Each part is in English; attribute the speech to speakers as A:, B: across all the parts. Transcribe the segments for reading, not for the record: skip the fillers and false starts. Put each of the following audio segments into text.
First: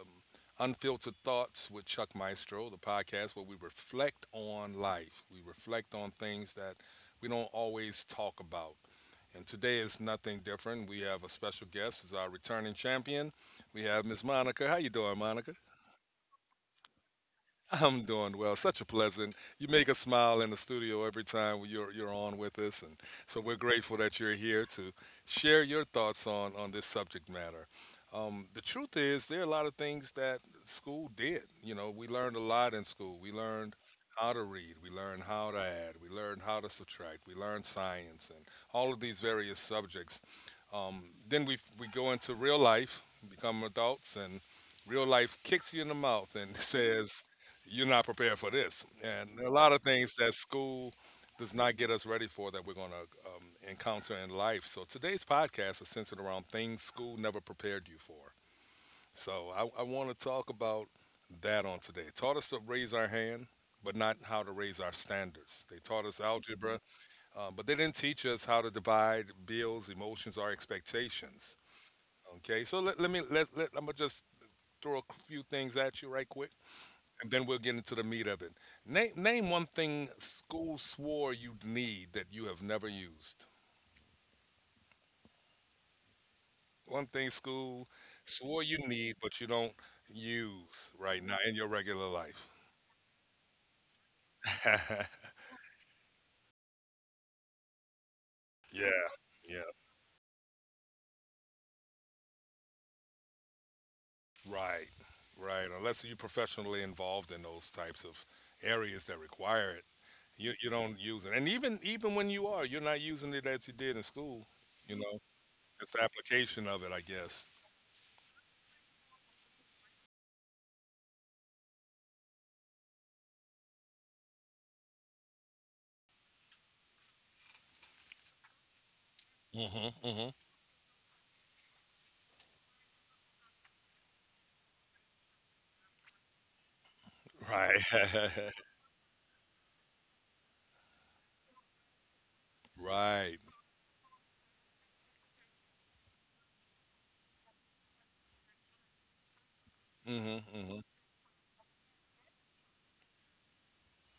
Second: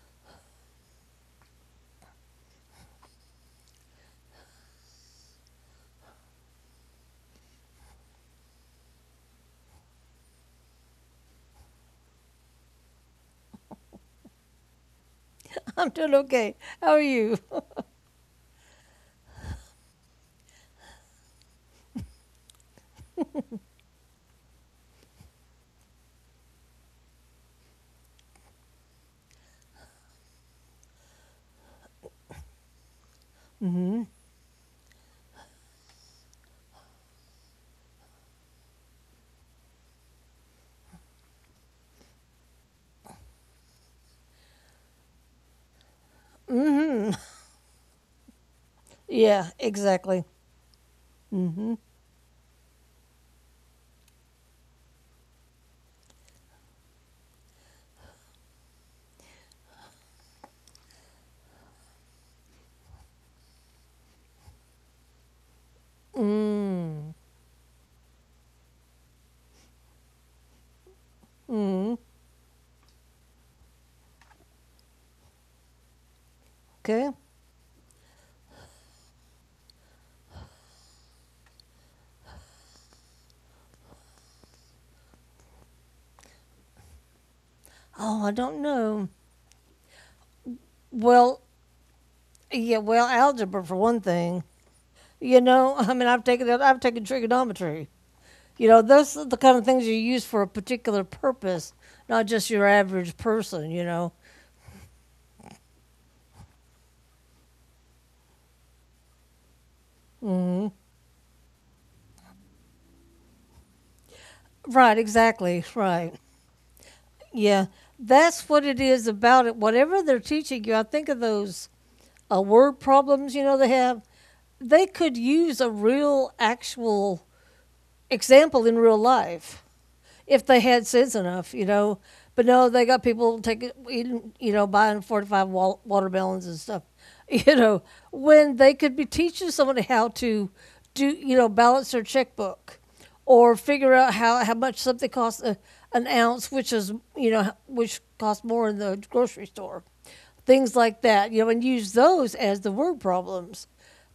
A: um, Unfiltered Thoughts with Chuck Maestro, the podcast where we reflect on life. We reflect on things that we don't always talk about. And today is nothing different. We have a special guest, is our returning champion. We have Miss Monica. How you doing, Monica?
B: I'm doing okay. How are you?
A: I'm doing well. Such a pleasant. You make us smile in the studio every time you're on with us, and so we're grateful that you're here to share your thoughts on this subject matter. The truth is, there are a lot of things that school did. You know, we learned a lot in school. We learned how to read. We learned how to add. We learned how to subtract. We learned science and all of these various subjects. Then we go into real life, become adults, and real life kicks you in the mouth and says, you're not prepared for this. And there are
B: Yeah,
A: a lot of things
B: exactly.
A: that school does
B: Mm-hmm.
A: not get us ready for that we're going to encounter in life. So today's podcast is centered around things school never prepared you for. So I want to talk about that on today. Taught us to raise our hand, but not how to raise our standards. They taught us algebra,
B: Mm.
A: but they didn't teach us how to divide bills, emotions, or expectations.
B: Mm.
A: Okay, so let, let me let, let I'm gonna just throw a few things at you right quick
B: Okay.
A: and then we'll get into the meat of it. Name one thing school swore you would need that you have never used. One thing school
B: Oh, I
A: swore
B: don't
A: you
B: know.
A: need, but you don't use right now
B: Well,
A: in your regular life.
B: yeah, well, algebra for one thing.
A: Yeah,
B: You know, I mean, I've taken trigonometry. You know, those are the kind
A: yeah,
B: of things you use for a particular purpose, not just your average person. You know.
A: right, right. Unless you're professionally involved in those types of areas that require it, you
B: Mm.
A: don't use it. And even when you are, you're not using it as you did in school. You
B: Right,
A: know,
B: exactly.
A: it's the
B: Right.
A: application of it, I guess.
B: Yeah. That's what it is about it. Whatever they're teaching you, I think of those word problems, you know, they have. They could use a real, actual example in real life
A: Hmm, hmm.
B: if they had sense enough, you know. But no, they got people taking, you know, buying four to five watermelons and stuff, you
A: Right.
B: know, when they could be teaching somebody how to do, you know, balance their checkbook
A: Right.
B: or figure out how much something costs a, an ounce, which is, you know, which costs more in the grocery store,
A: Hmm,
B: things
A: hmm.
B: like that, you know, and use those as the word problems.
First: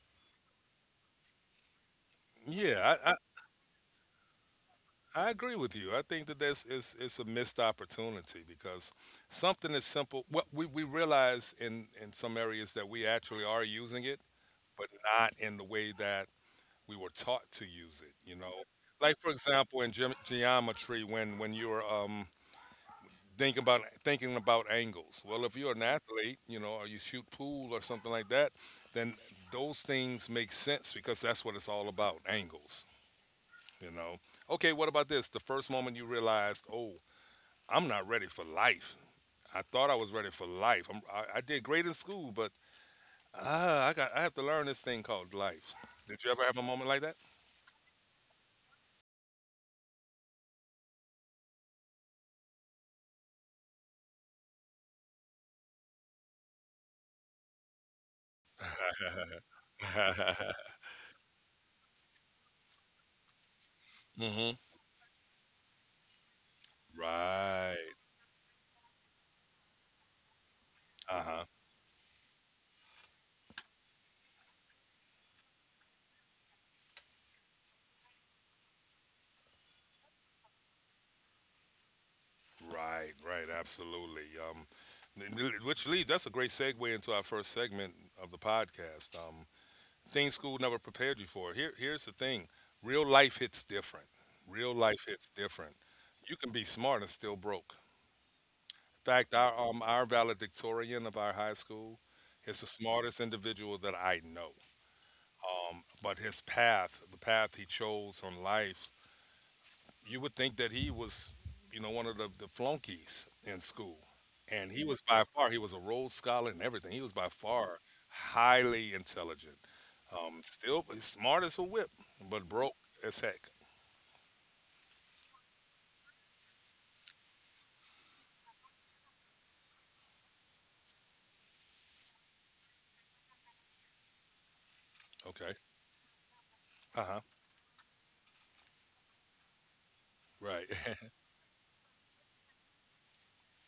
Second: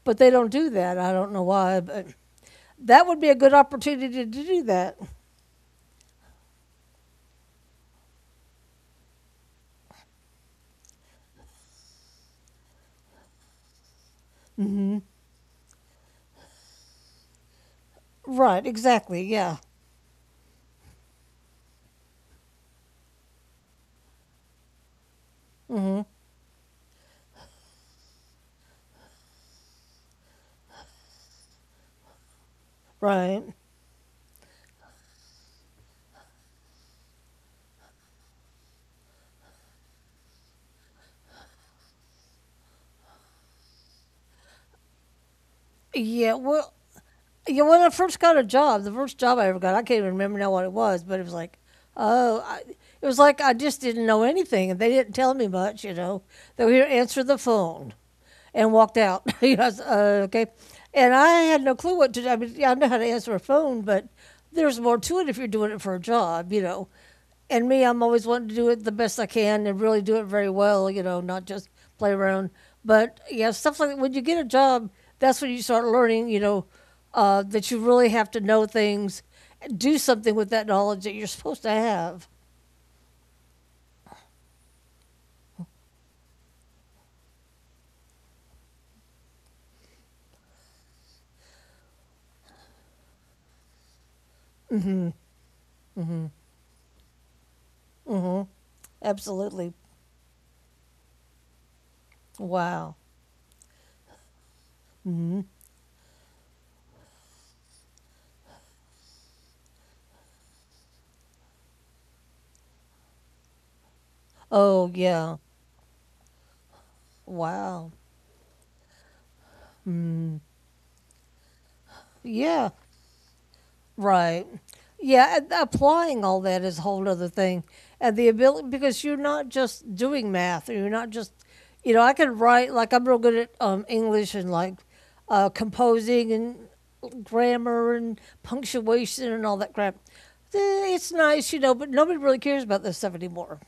B: But they don't do that. I don't know why, but
A: Yeah,
B: that would be a good opportunity to do that.
A: I agree with you. I think that that's it's a missed opportunity because something as simple. What we realize in some areas that we actually are using it, but
B: Hmm.
A: not in the way that we were taught to use it. You know,
B: Right,
A: like
B: exactly.
A: for
B: Yeah.
A: example, in geometry, when you're thinking about angles. Well, if you're an
B: Hmm.
A: athlete, you know, or you shoot pool or something like that, then those things make sense because that's what it's all about, angles.
B: Right.
A: You know, okay, what about this? The first moment you realized, oh, I'm not ready for life. I thought I was ready for life. I did great in school, but ah, I have to learn this thing called life. Did you
B: Yeah.
A: ever have a
B: Well,
A: moment like that?
B: you know, when I first got a job, the first job I ever got, I can't even remember now what it was, but it was like, oh, I, it was like I just didn't know anything and they didn't tell me much, you know. They were here to answer the phone and walked out. You know, I was okay. And I had no clue what to do. I mean, yeah, I know how to answer a phone, but
A: Hmm.
B: there's more to it if you're doing it for a job, you know. And me,
A: Right.
B: I'm always wanting to do it the best I can and really do it very well, you know,
A: Uh huh.
B: not just play around. But yeah, stuff like that. When you get a job, that's when you start learning, you know, that you really have to know things, do something with that knowledge that you're supposed to have.
A: Right. Right. Absolutely. Um, which leads that's a great segue into our first segment of the podcast. Things school never prepared you for. Here, here's the thing: real life hits different. Real life hits different.
B: Mm-hmm.
A: You can be smart and still broke.
B: Mm-hmm.
A: In fact,
B: Absolutely.
A: our valedictorian of our high school is the
B: Wow.
A: smartest individual that I know.
B: Mm-hmm.
A: But his path, the path he chose on life, you would think that he was, you know, one of the flunkies in school. And he
B: Oh,
A: was by
B: yeah.
A: far, he was a Rhodes Scholar and everything. He was by far
B: Wow.
A: highly intelligent.
B: Mm,
A: Still he's smart as a whip, but
B: yeah,
A: broke as heck.
B: right. Yeah, and applying all that is a whole other thing. And the ability, because you're not just doing math, you're not just, you know, I could write, like, I'm real good at English and like
A: Okay.
B: composing and
A: Uh huh.
B: grammar and punctuation and all that crap.
A: Right.
B: It's nice, you know, but nobody really cares about this stuff anymore.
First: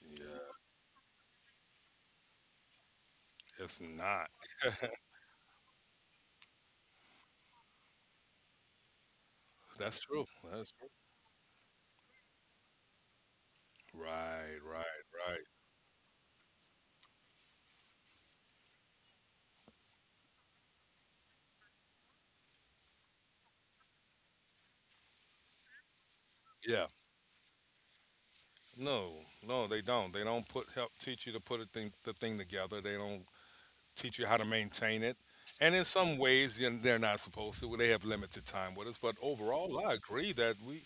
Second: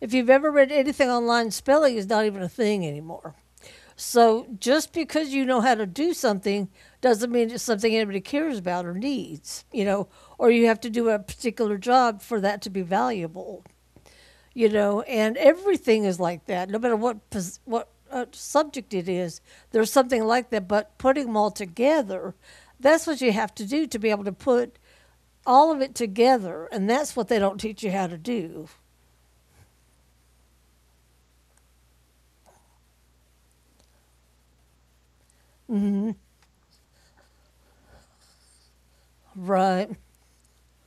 B: If you've ever
A: Yeah.
B: read anything online, spelling is not even a thing anymore.
A: It's not.
B: So just because you know how to do something doesn't mean it's something anybody cares about or needs, you
A: That's
B: know,
A: true.
B: or you
A: That's
B: have
A: true.
B: to do a particular job for that to be valuable,
A: Right,
B: you know,
A: right,
B: and
A: right.
B: everything is like that, no matter what subject it is. There's something like that, but putting them all together, that's what you have to do to be able to put all of it together,
A: Yeah.
B: and that's what they don't teach you how to do.
A: No, no, they don't. They don't put help teach you to put a thing, the thing together. They don't teach you how to maintain it. And in some ways, you know, they're not supposed to. Well, they have limited time with us. But overall,
B: Right.
A: I agree that we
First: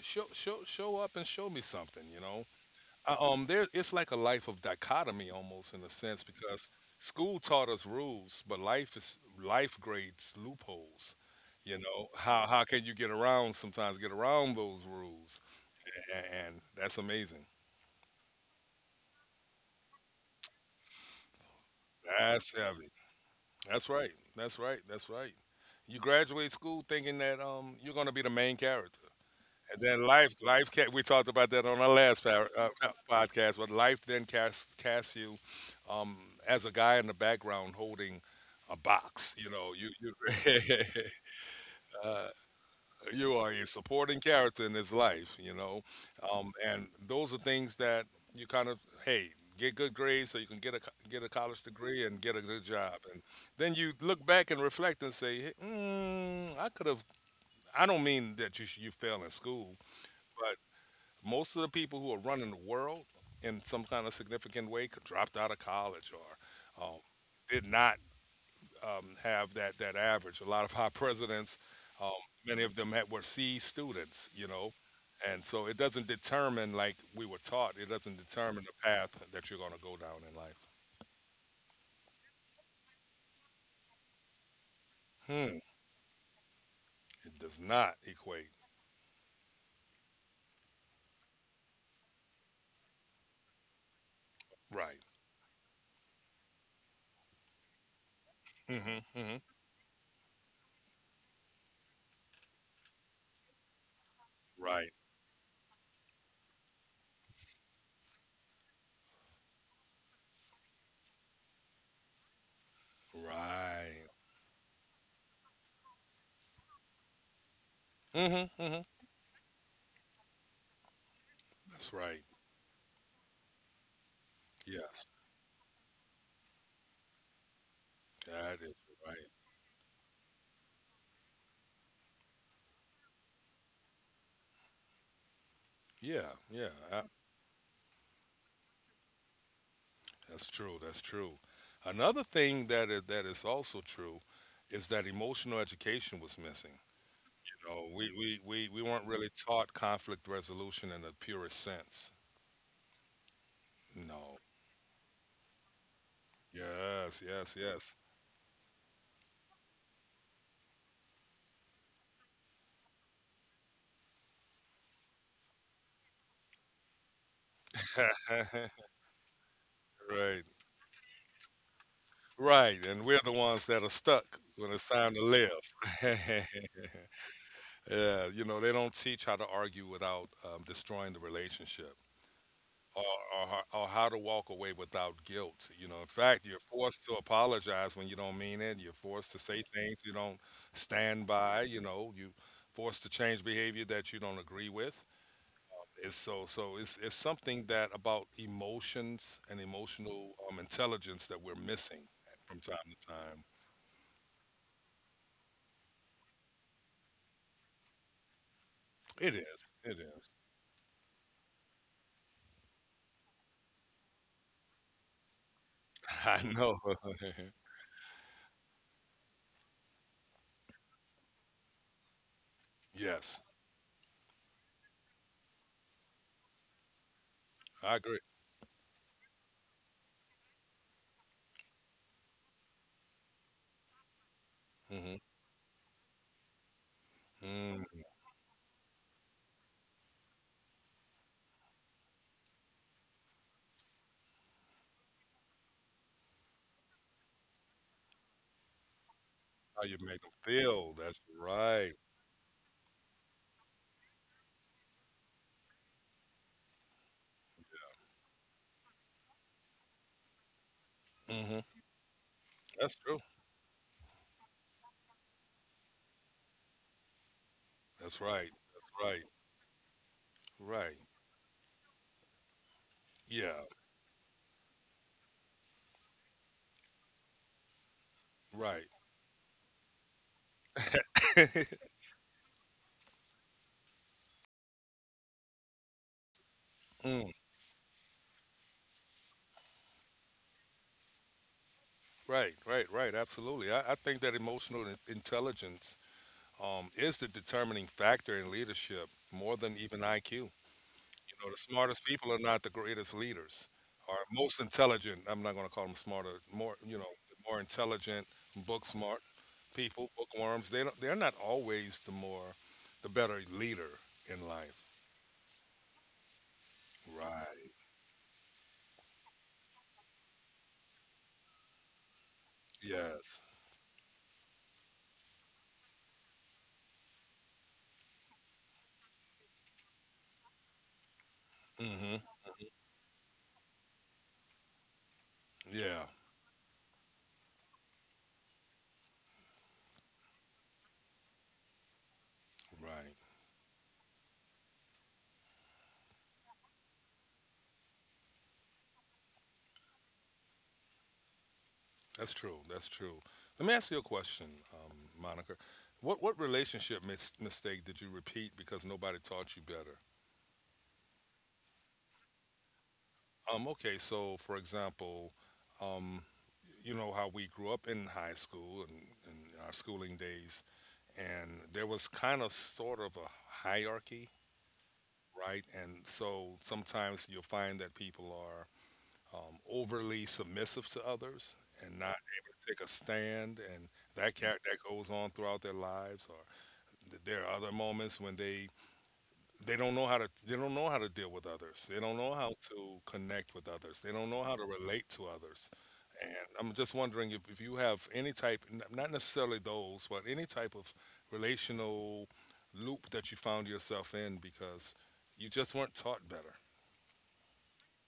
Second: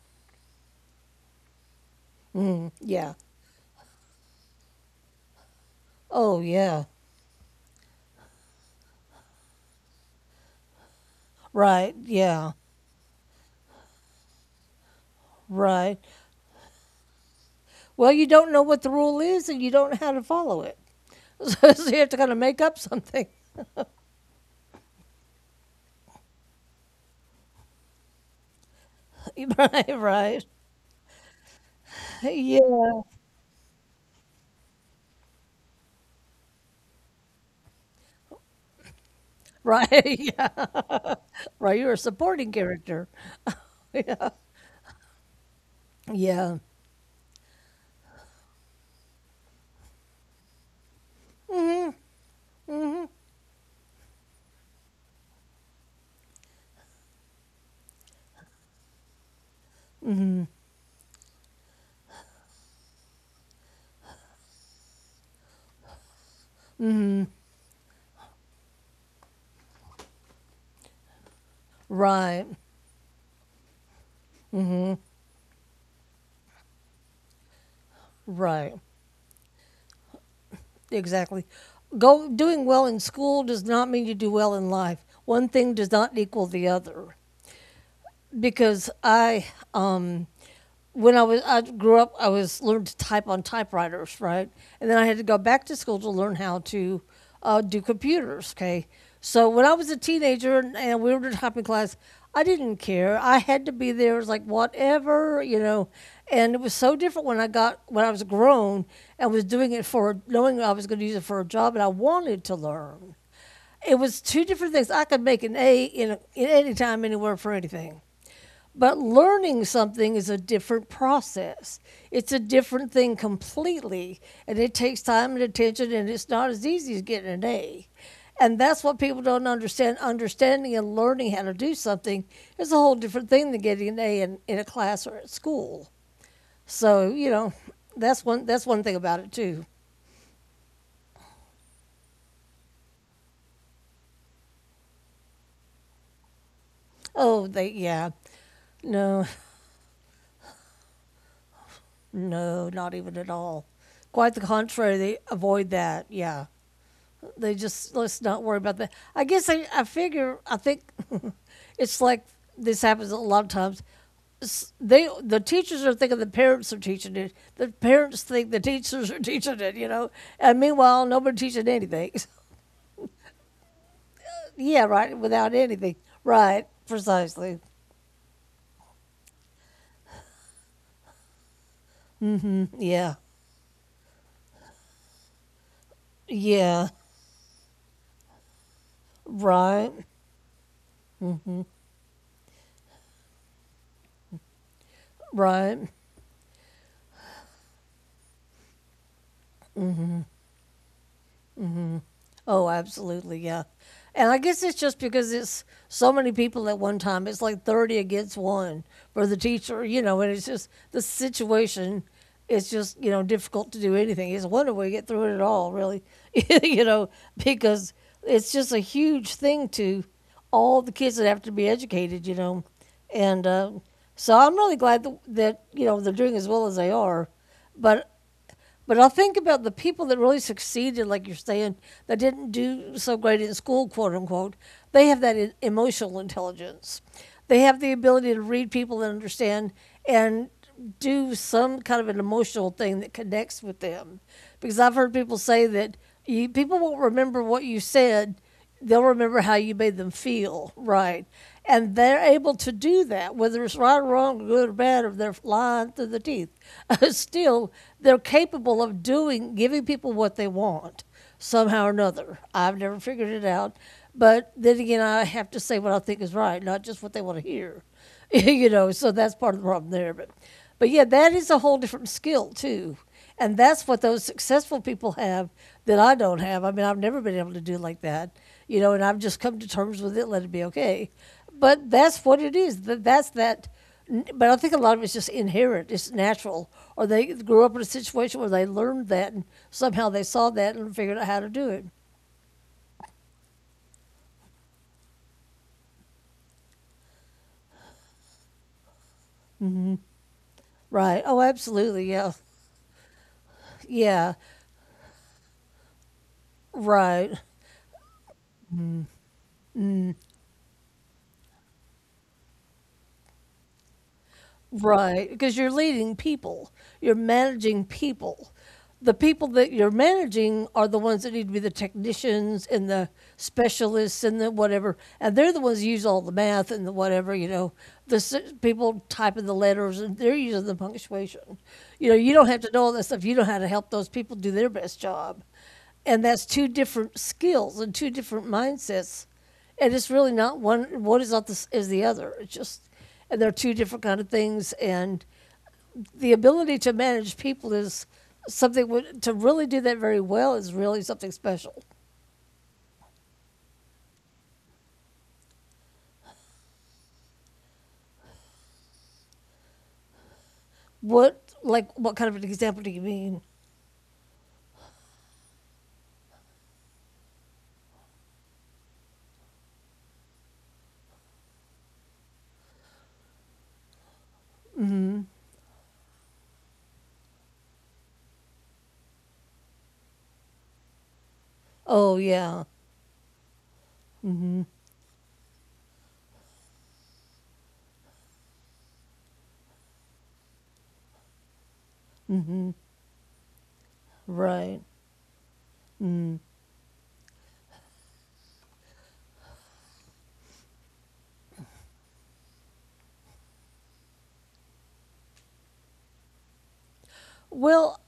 A: show up and show me something. You know,
B: Mm, yeah.
A: there it's like a life of dichotomy almost in a sense
B: Oh,
A: because
B: yeah.
A: school taught us rules, but life is life grades loopholes. You
B: Right.
A: know,
B: Yeah.
A: how can you get around sometimes get around those rules?
B: Right.
A: And that's amazing.
B: Well, you don't know what the rule is and you don't know how to follow it. So you have to kind of
A: That's
B: make up
A: heavy.
B: something.
A: That's right. That's right. That's right. You graduate school thinking that you're gonna be the main character, and
B: Right,
A: then life
B: right.
A: life we talked about that on our last
B: Yeah,
A: podcast. But life then casts you um as a guy in the background holding a box. You know
B: right. Yeah,
A: you
B: right. You're a supporting character.
A: you are a supporting character in his life, you know. Um,
B: Yeah,
A: and those are things that you kind of hey get good grades so you can get a get a college degree and get a good job, and then you look back and reflect and say, hey, mm, I could have. I don't mean that you you fail in school, but most of the people who are running the world in some kind of significant way could dropped out of college or did not have that average. A lot of our presidents, um,
B: right,
A: many of them had, were C students, you know, and so it doesn't determine like we were taught. It doesn't determine
B: right.
A: the path that you're going to go down in life.
B: Exactly. Go doing well in school does not mean you do well in life. One
A: Hmm.
B: thing does not equal the other,
A: It does not equate.
B: because I um, when I grew up, I was learned to type on typewriters, right? And then
A: Right.
B: I had to go back to school to learn how to do computers.
A: Mm
B: Okay,
A: hmm, mm hmm.
B: so when I was a teenager, and we were in typing class, I didn't care. I had to be there. It was like
A: Right.
B: whatever, you know. And it was so different when I was grown and was doing it for knowing I was going to use it for a job and I wanted to learn. It
A: Right.
B: was two different things. I could make an A in any time, anywhere for anything.
A: Mm hmm, mm
B: But
A: hmm.
B: learning something is a different process.
A: That's right.
B: It's a different thing completely. And it takes
A: Yes.
B: time and attention, and it's not as easy as getting an A. And
A: That is
B: that's what people
A: right.
B: don't understand. Understanding and learning how to do something is a whole different thing than getting an A in a class or at school.
A: Yeah. Yeah.
B: So, you know, that's one thing about it too.
A: That's true. That's true. Another thing that is also true is that emotional education was missing.
B: Oh, they
A: No,
B: yeah.
A: we weren't
B: No,
A: really taught conflict resolution in the purest sense.
B: no, not even at all. Quite
A: No.
B: the contrary, they avoid that, yeah.
A: Yes,
B: They
A: yes, yes.
B: just, let's not worry about that. I guess I figure I think it's like this happens a lot of times. The teachers are thinking the parents are teaching it. The parents think the teachers are teaching it. You know,
A: Right,
B: and meanwhile nobody teaching anything.
A: right. And we're the ones that are stuck when
B: Yeah,
A: it's time
B: right.
A: to
B: Without
A: live.
B: anything. Right. Precisely.
A: Yeah, you know, they don't teach how to argue without destroying the relationship. Or,
B: Yeah.
A: or, or how to walk away without guilt. You know, in fact, you're
B: Yeah.
A: forced to apologize when you don't mean it. You're forced to say
B: Right.
A: things you don't stand by. You know, you forced to change behavior that you don't agree with.
B: Right.
A: It's so, so it's something that about emotions and emotional intelligence that we're missing from
B: Oh,
A: time to time.
B: absolutely, yeah. And I guess it's just because it's so many people at one time. It's like 30 against one for
A: It
B: the
A: is.
B: teacher,
A: It
B: you know,
A: is.
B: and it's just the situation. It's just, you know, difficult to do anything. It's a wonder we get through it at all, really,
A: I know.
B: you know, because it's just a huge thing, to all the kids that have to be educated, you know.
A: Yes,
B: And so I'm really glad that, you know, they're doing as well as they are.
A: I
B: But
A: agree.
B: I'll think about the people that really succeeded, like you're saying, that didn't do so great in school, quote unquote. They
A: Hmm.
B: have that emotional intelligence. They have the
A: Mm.
B: ability to read people and understand and do some kind of an emotional thing that connects with them. Because I've heard people say that people won't remember what you said, they'll remember how you
A: How
B: made
A: you
B: them
A: make them
B: feel,
A: feel? That's
B: right,
A: right.
B: and they're able to do that, whether it's right or wrong, good or bad, or they're lying through the teeth, still they're capable of doing giving people what they want
A: Hmm.
B: somehow or another. I've
A: That's
B: never
A: true.
B: figured it out, but then again, I have to say what I think is right, not just what they want to hear.
A: That's right.
B: You know,
A: That's
B: so
A: right.
B: that's part of the problem there. But,
A: Right.
B: yeah, that is a whole different skill too, and
A: Yeah.
B: that's what those successful people have that I don't have. I mean, I've never been able to do like that, you
A: Right.
B: know, and I've just come to terms with it, let it be okay. But that's what it is. That's that. But I think a lot of it's just inherent. It's natural, or they
A: Mm,
B: grew up in a situation where they learned that, and somehow they saw that and figured out how to do it.
A: right. Right. Right. Absolutely. I think that emotional intelligence is the determining factor in leadership more than even IQ.
B: Right. Oh,
A: No, the smartest
B: absolutely.
A: people
B: Yeah.
A: are not the greatest leaders. Or
B: Yeah.
A: most intelligent. I'm not going to call them smarter. More, you know,
B: Right.
A: more intelligent, book smart people, bookworms. They don't. They're not always the more, the better leader in life.
B: Right, because you're leading people, you're
A: Right.
B: managing people. The people that you're managing are the ones that need to be the technicians and the
A: Yes.
B: specialists and the whatever, and they're the ones who use all the math and the whatever. You know, the people typing the letters and they're using the punctuation. You know,
A: Mm-hmm.
B: you don't have to know all that stuff. You know how to help those people do their best job,
A: Yeah.
B: and that's two different skills and two different mindsets, and it's really not one. Is not is the other. It's just,
A: Right.
B: and they're two different kind of things, and the ability to manage people is something. To really do that very well is really something special.
A: That's true. That's true. Let me ask you a question, Monica. What relationship mistake did you repeat because nobody taught you better?
B: What, like what kind of an example do you mean?
A: Okay. So, for example. um, you know how we grew up in high school and our schooling days, and there was kind of sort of a hierarchy, right? And so sometimes you'll find that people are overly submissive to others and not able
B: Oh,
A: to
B: yeah.
A: take a stand, and that
B: Mm-hmm.
A: that goes on throughout their lives. Or there are other moments when they don't know how to they don't know how to deal with others. They don't know how to connect with others. They don't know how to
B: Right.
A: relate to others.
B: Mm.
A: And I'm just wondering if you have any type, not necessarily those, but any type of relational loop that you found yourself in because you just weren't taught better.
B: well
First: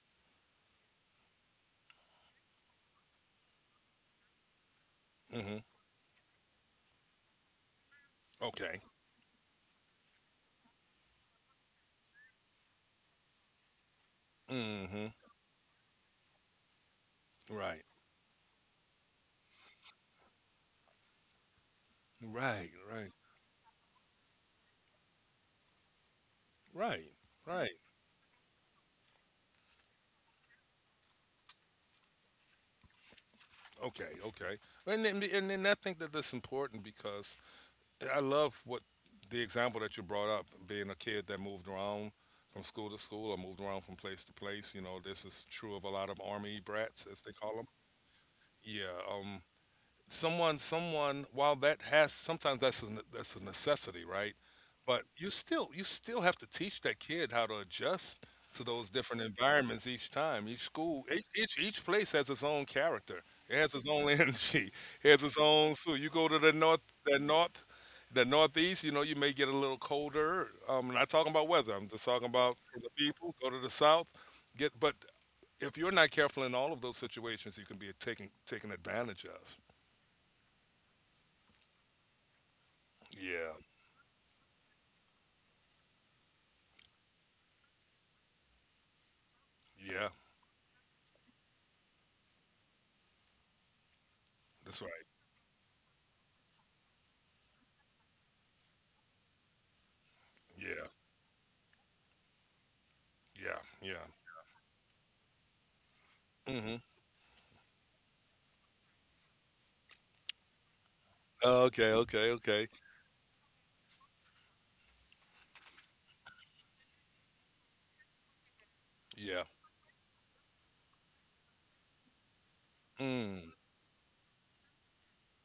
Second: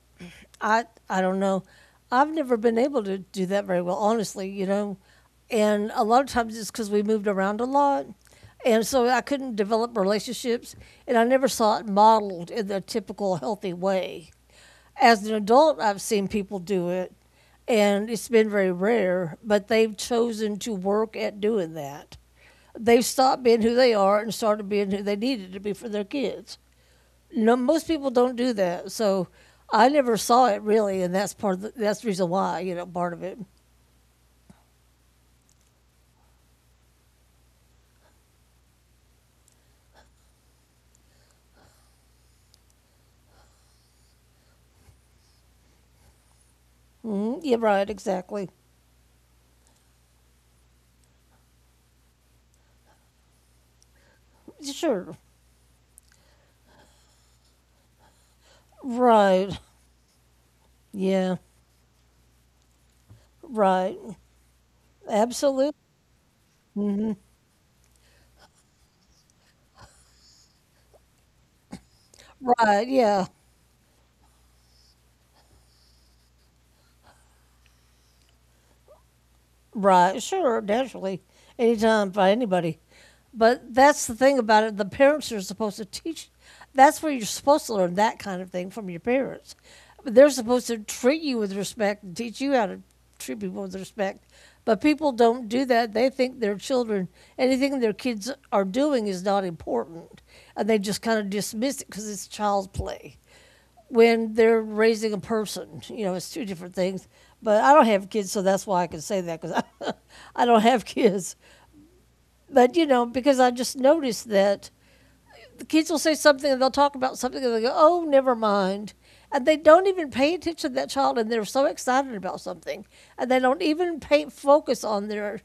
B: I I don't know. I've never been able to do that very well, honestly, you know.
A: Hmm.
B: And a lot of times it's because we moved around a lot.
A: Okay.
B: And so I couldn't develop relationships, and I never saw it modeled in the typical healthy way.
A: Hmm.
B: As an adult, I've seen people do it,
A: Right.
B: and it's been very rare, but they've chosen to work at doing that.
A: Right.
B: They've
A: Right.
B: stopped being who they are and started being who they needed to be for their kids.
A: Right.
B: No,
A: Right.
B: most people don't do that. So I never saw it really, and that's part of that's the reason why, you know, part of it.
A: Okay. Okay. And then I think that that's important because I love what the example that you brought up, being a kid that moved around from school to school or moved around from place to place. You know, this is true of a lot of army brats, as they
B: Mm, yeah,
A: call them.
B: right. Exactly.
A: Yeah. Someone while that has sometimes that's a, that's a necessity, right? But
B: Sure.
A: you still have to teach that kid how to adjust to those different
B: Right.
A: environments, each time each school
B: Yeah.
A: each place has its own character, it has its
B: Right.
A: own energy, it has its
B: Absolutely.
A: own, so you go to the north, the north, the northeast, you know, you may get a little colder. I'm not talking about weather, I'm just talking about for
B: Right.
A: the
B: Yeah.
A: people. Go to the south, get, but if you're not careful in all of those situations you can be taken advantage of.
B: Right, sure, naturally, anytime by anybody.
A: Yeah.
B: But that's the thing about it. The parents are supposed to teach. That's where you're supposed to learn that kind of thing from your parents.
A: Yeah,
B: But they're supposed to treat you with respect and teach you how to treat people with respect. But
A: that's right.
B: people don't do that. They think anything their kids are doing is not important. And they
A: Yeah,
B: just kind of dismiss it because it's child's play,
A: yeah, yeah.
B: when they're raising a person. You know, it's two different
A: Mhm.
B: things. But I don't have kids, so that's why I can say that because I, I don't have kids.
A: Okay, okay, okay.
B: But, because I just noticed that the kids will say something and they'll talk about something and they go, oh, never mind.
A: Yeah.
B: And they don't even pay attention to that child and they're so excited about something. And they
A: Mm.
B: don't even pay focus on their,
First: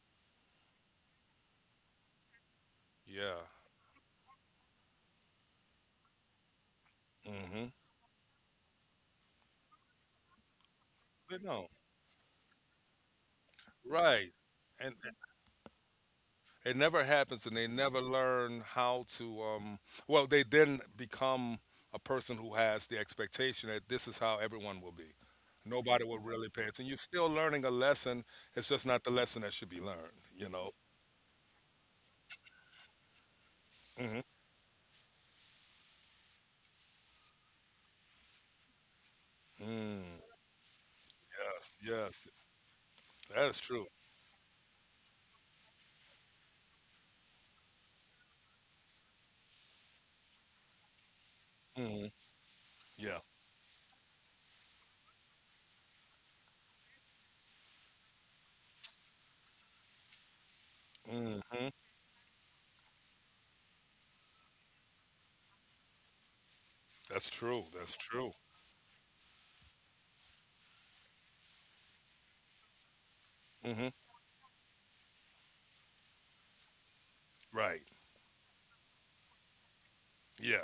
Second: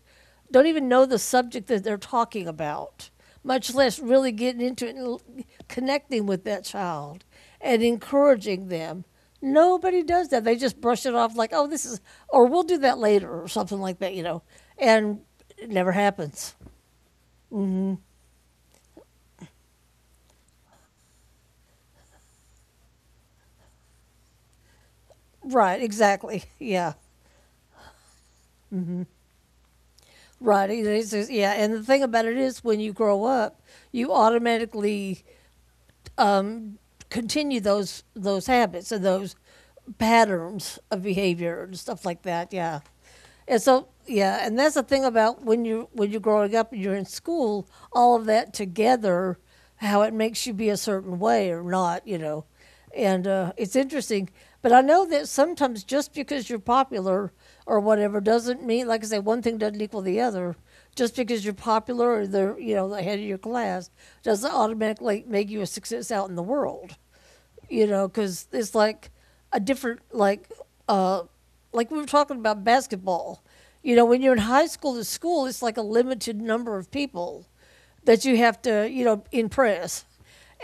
B: don't even know the subject that they're talking about,
A: Yeah.
B: much less really getting into it and connecting with that child
A: Mhm.
B: and encouraging them. Nobody does that. They just brush it off
A: They
B: like, oh,
A: don't.
B: this is, or we'll do that later or something like that,
A: Right. And
B: And it never happens.
A: it never happens, and they never learn how to. Well, they then become a person who has the expectation that this is how everyone will be.
B: Right,
A: Nobody will really
B: exactly.
A: pay attention. You're
B: Yeah.
A: still learning a lesson. It's just not the lesson that should be learned. You know.
B: Right. Just, yeah. And the thing about it is, when you grow up, you
A: Mhm.
B: automatically um, continue those habits and those
A: Mm.
B: patterns of behavior
A: Yes.
B: and stuff like
A: Yes.
B: that. Yeah.
A: That is
B: And
A: true.
B: so yeah, and that's the thing about when you when you're growing up and you're in school, all of that together, how it makes you be a certain way or not,
A: Mhm.
B: you know
A: Yeah.
B: and it's interesting. But I know that sometimes just because you're popular or whatever doesn't mean, like I say, one thing doesn't equal the other. Just because you're
A: Mm-hmm.
B: popular or they're you know the head of your class doesn't automatically make you a success out in the world
A: That's true.
B: you
A: That's
B: know,
A: true.
B: because it's like a different, uh, like we were talking about basketball.
A: hmm
B: You know, when you're in high school to school, it's like a limited number of people
A: Right.
B: that you have to, you know, impress.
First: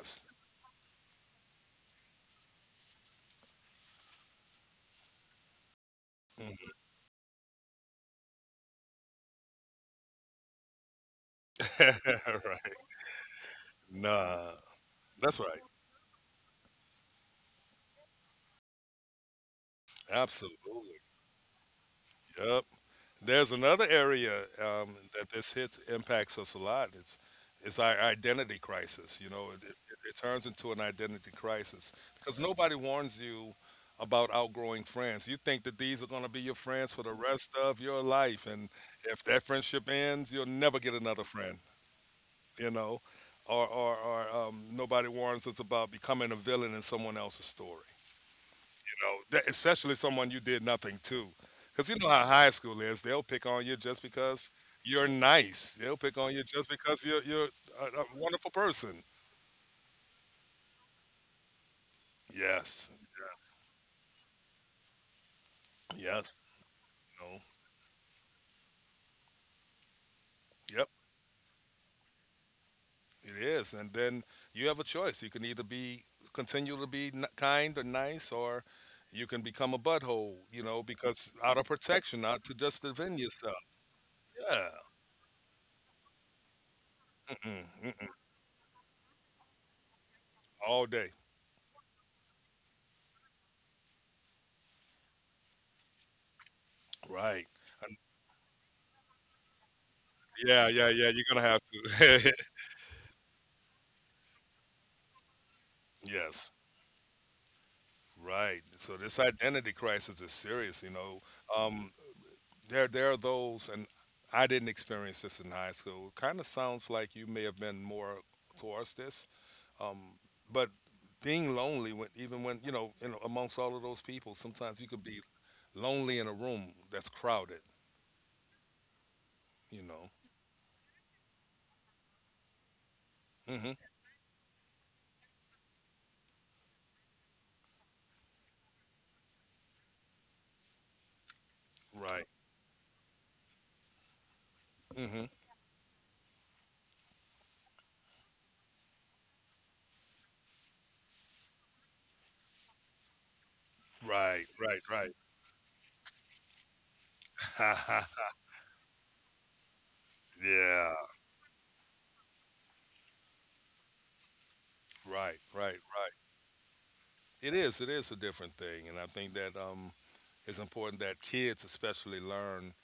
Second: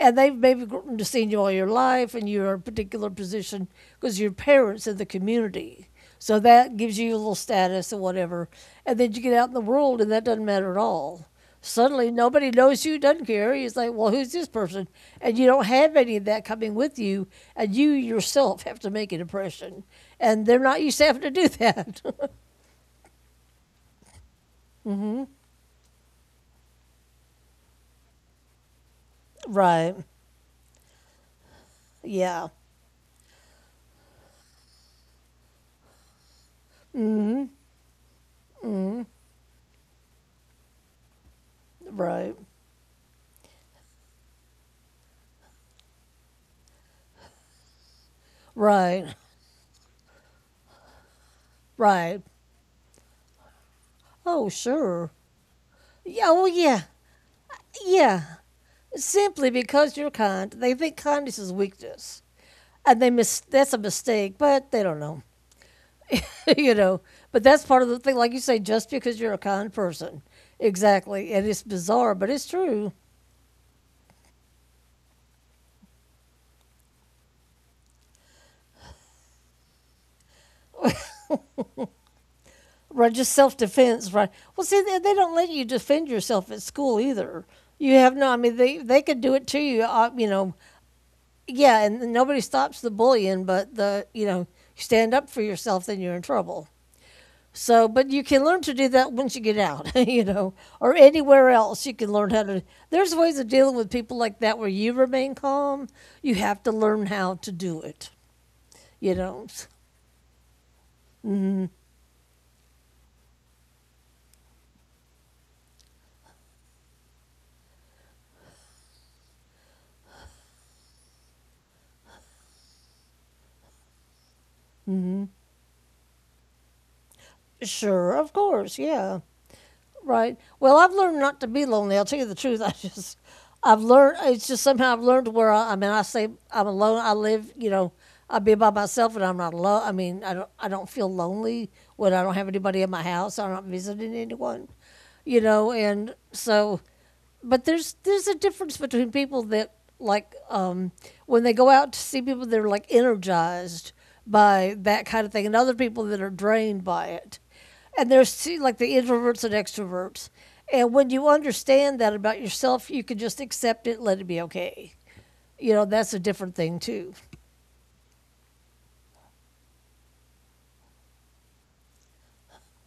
B: And they've maybe grown to seen you all your life and you're in a particular position because your parents in the community. So
A: Mhm.
B: that gives you a little status or whatever. And then you get out in the world and that doesn't matter at all. Suddenly, nobody
A: right.
B: knows you, doesn't care. He's like, well, who's this
A: Nah.
B: person? And
A: That's
B: you
A: right.
B: don't have any of that coming with you, and you yourself have to make an impression. And they're not used
A: Absolutely.
B: to having to do that.
A: Yep. There's another area that this hits impacts us a lot. It's our identity crisis. You know, it, it,
B: Right.
A: it turns into an identity crisis because
B: Yeah.
A: nobody warns you about outgrowing friends. You think that these are going to be your friends for the rest of your life, and if that friendship ends, you'll never get another friend.
B: Right.
A: You know, or nobody warns us about becoming a villain in someone else's story.
B: Right.
A: You know, that, especially someone you did nothing to, because you know
B: Right.
A: how high school is. They'll pick on you just
B: Oh,
A: because you're
B: sure.
A: nice. They'll pick
B: Yeah,
A: on
B: oh,
A: you just
B: yeah.
A: because you're a
B: Yeah.
A: wonderful person.
B: Simply because you're kind, they think kindness is weakness.
A: Yes,
B: And they mis- that's a mistake, but they don't know.
A: yes,
B: you know.
A: no,
B: But that's part of the thing, like you say, just because you're a kind person,
A: yep,
B: exactly, and it's bizarre, but it's true.
A: it is. And then you have a choice. You can either be continue to be kind or nice, or you can become a butthole. You know, because out of protection, not to just
B: Right,
A: defend
B: just self
A: yourself.
B: defense, right? Well,
A: Yeah.
B: see, they don't let you defend yourself at school either.
A: Mm-mm,
B: You
A: mm-mm.
B: have no, I mean, they could do it to you, you know.
A: All day.
B: Yeah, and nobody stops the bullying, but the you know, you stand up for yourself, then you're in trouble.
A: Right.
B: So,
A: And-
B: but you can learn to do that once you get out, you know,
A: Yeah, yeah,
B: or
A: yeah. You're
B: anywhere
A: gonna have
B: else you can learn
A: to.
B: how to. There's ways of dealing with people like that where you remain calm. You
A: yes.
B: have to learn how to do it,
A: Right. So
B: you
A: this
B: know.
A: identity crisis is serious. You know, um, there there are those, and I didn't experience this in high school. It kind of sounds like you may have been more towards this, um, but being lonely, when even when you know, in, amongst all of those people, sometimes you could
B: Hmm.
A: be lonely in a room that's crowded.
B: Sure, of course, yeah.
A: You know.
B: Right. Well, I've learned not to be lonely. I'll tell you the truth. I just,
A: hmm
B: I've learned, it's just somehow I've learned where I mean, I say I'm alone. I live, you know, I be by myself and I'm not alone. I mean, I don't feel lonely when I
A: Right.
B: don't have anybody in my house. I'm not visiting anyone,
A: hmm
B: you know, and so, but there's a difference between people that like, when they go out to see people, they're like energized
A: Right.
B: by that
A: Right.
B: kind of thing and other people that are drained by it
A: Right.
B: and there's two, like the introverts and extroverts. And
A: Yeah,
B: when you understand that about yourself, you can just accept it, let it be okay.
A: right,
B: You
A: right,
B: know, that's
A: right.
B: a different thing too.
A: It is. It is a different thing, and I think that it's important that kids, especially, learn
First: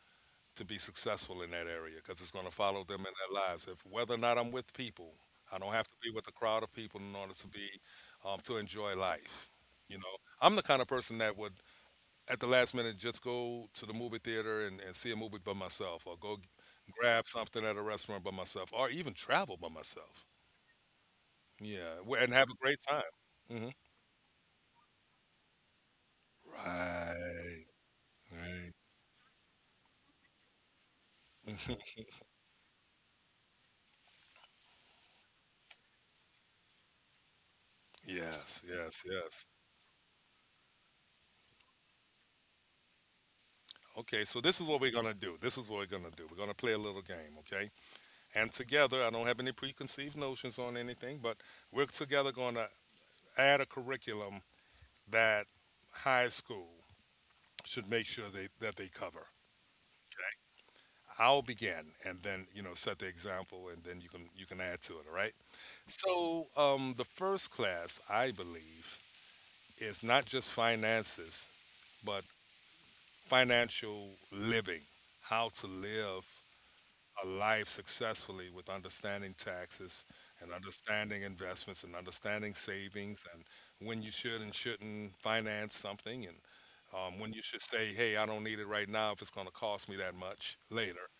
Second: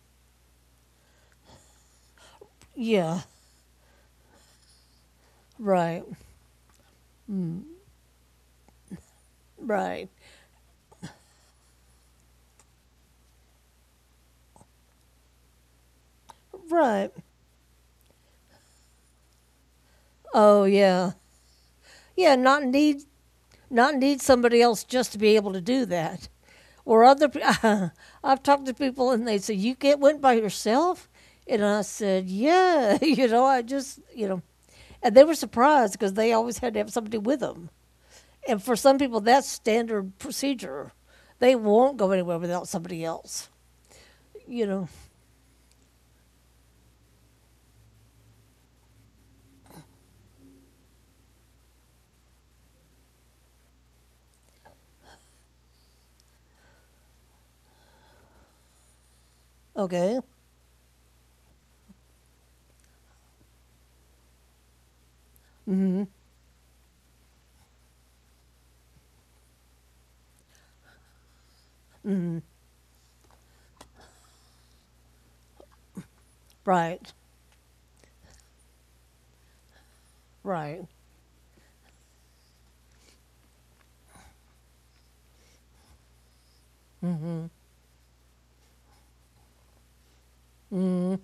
A: to be successful in that area because it's going to follow them in
B: Yeah,
A: their lives. If whether or not I'm with people, I don't have to
B: right,
A: be with a crowd of people in order to be to enjoy life. You
B: right,
A: know, I'm the kind of person that would, at the last minute, just go to the movie theater and see a movie by myself, or go
B: right.
A: grab something at a restaurant by myself, or even travel by myself.
B: Oh yeah,
A: Yeah, and
B: yeah.
A: have a great time. Mm-hmm.
B: Not need somebody else just to be able to do that. Or other, pe-
A: Right,
B: I've talked
A: right.
B: to people and they say you get went by yourself, and I said yeah. You know, I just you know, and they were surprised because they always had to have somebody with them.
A: Yes,
B: And for some
A: yes,
B: people,
A: yes.
B: that's standard procedure. They won't go anywhere without somebody else,
A: Okay, so this is
B: you
A: what we're
B: know.
A: gonna do. This is what we're gonna do. We're gonna play a little game, okay? And together, I don't have any preconceived notions on anything, but we're together gonna add a curriculum that high school should make sure they that they cover.
B: Okay.
A: Okay. I'll begin and then, you know, set the example and then you can add to it, all right?
B: Mm-hmm.
A: So, the first class, I believe, is not just finances, but financial living, how to live
B: Right.
A: a life successfully with understanding taxes and
B: Right.
A: understanding investments and understanding savings and when you should and shouldn't finance something and when you should say, hey, I don't need it right now if it's going to cost me that much later.
B: Mm-hmm.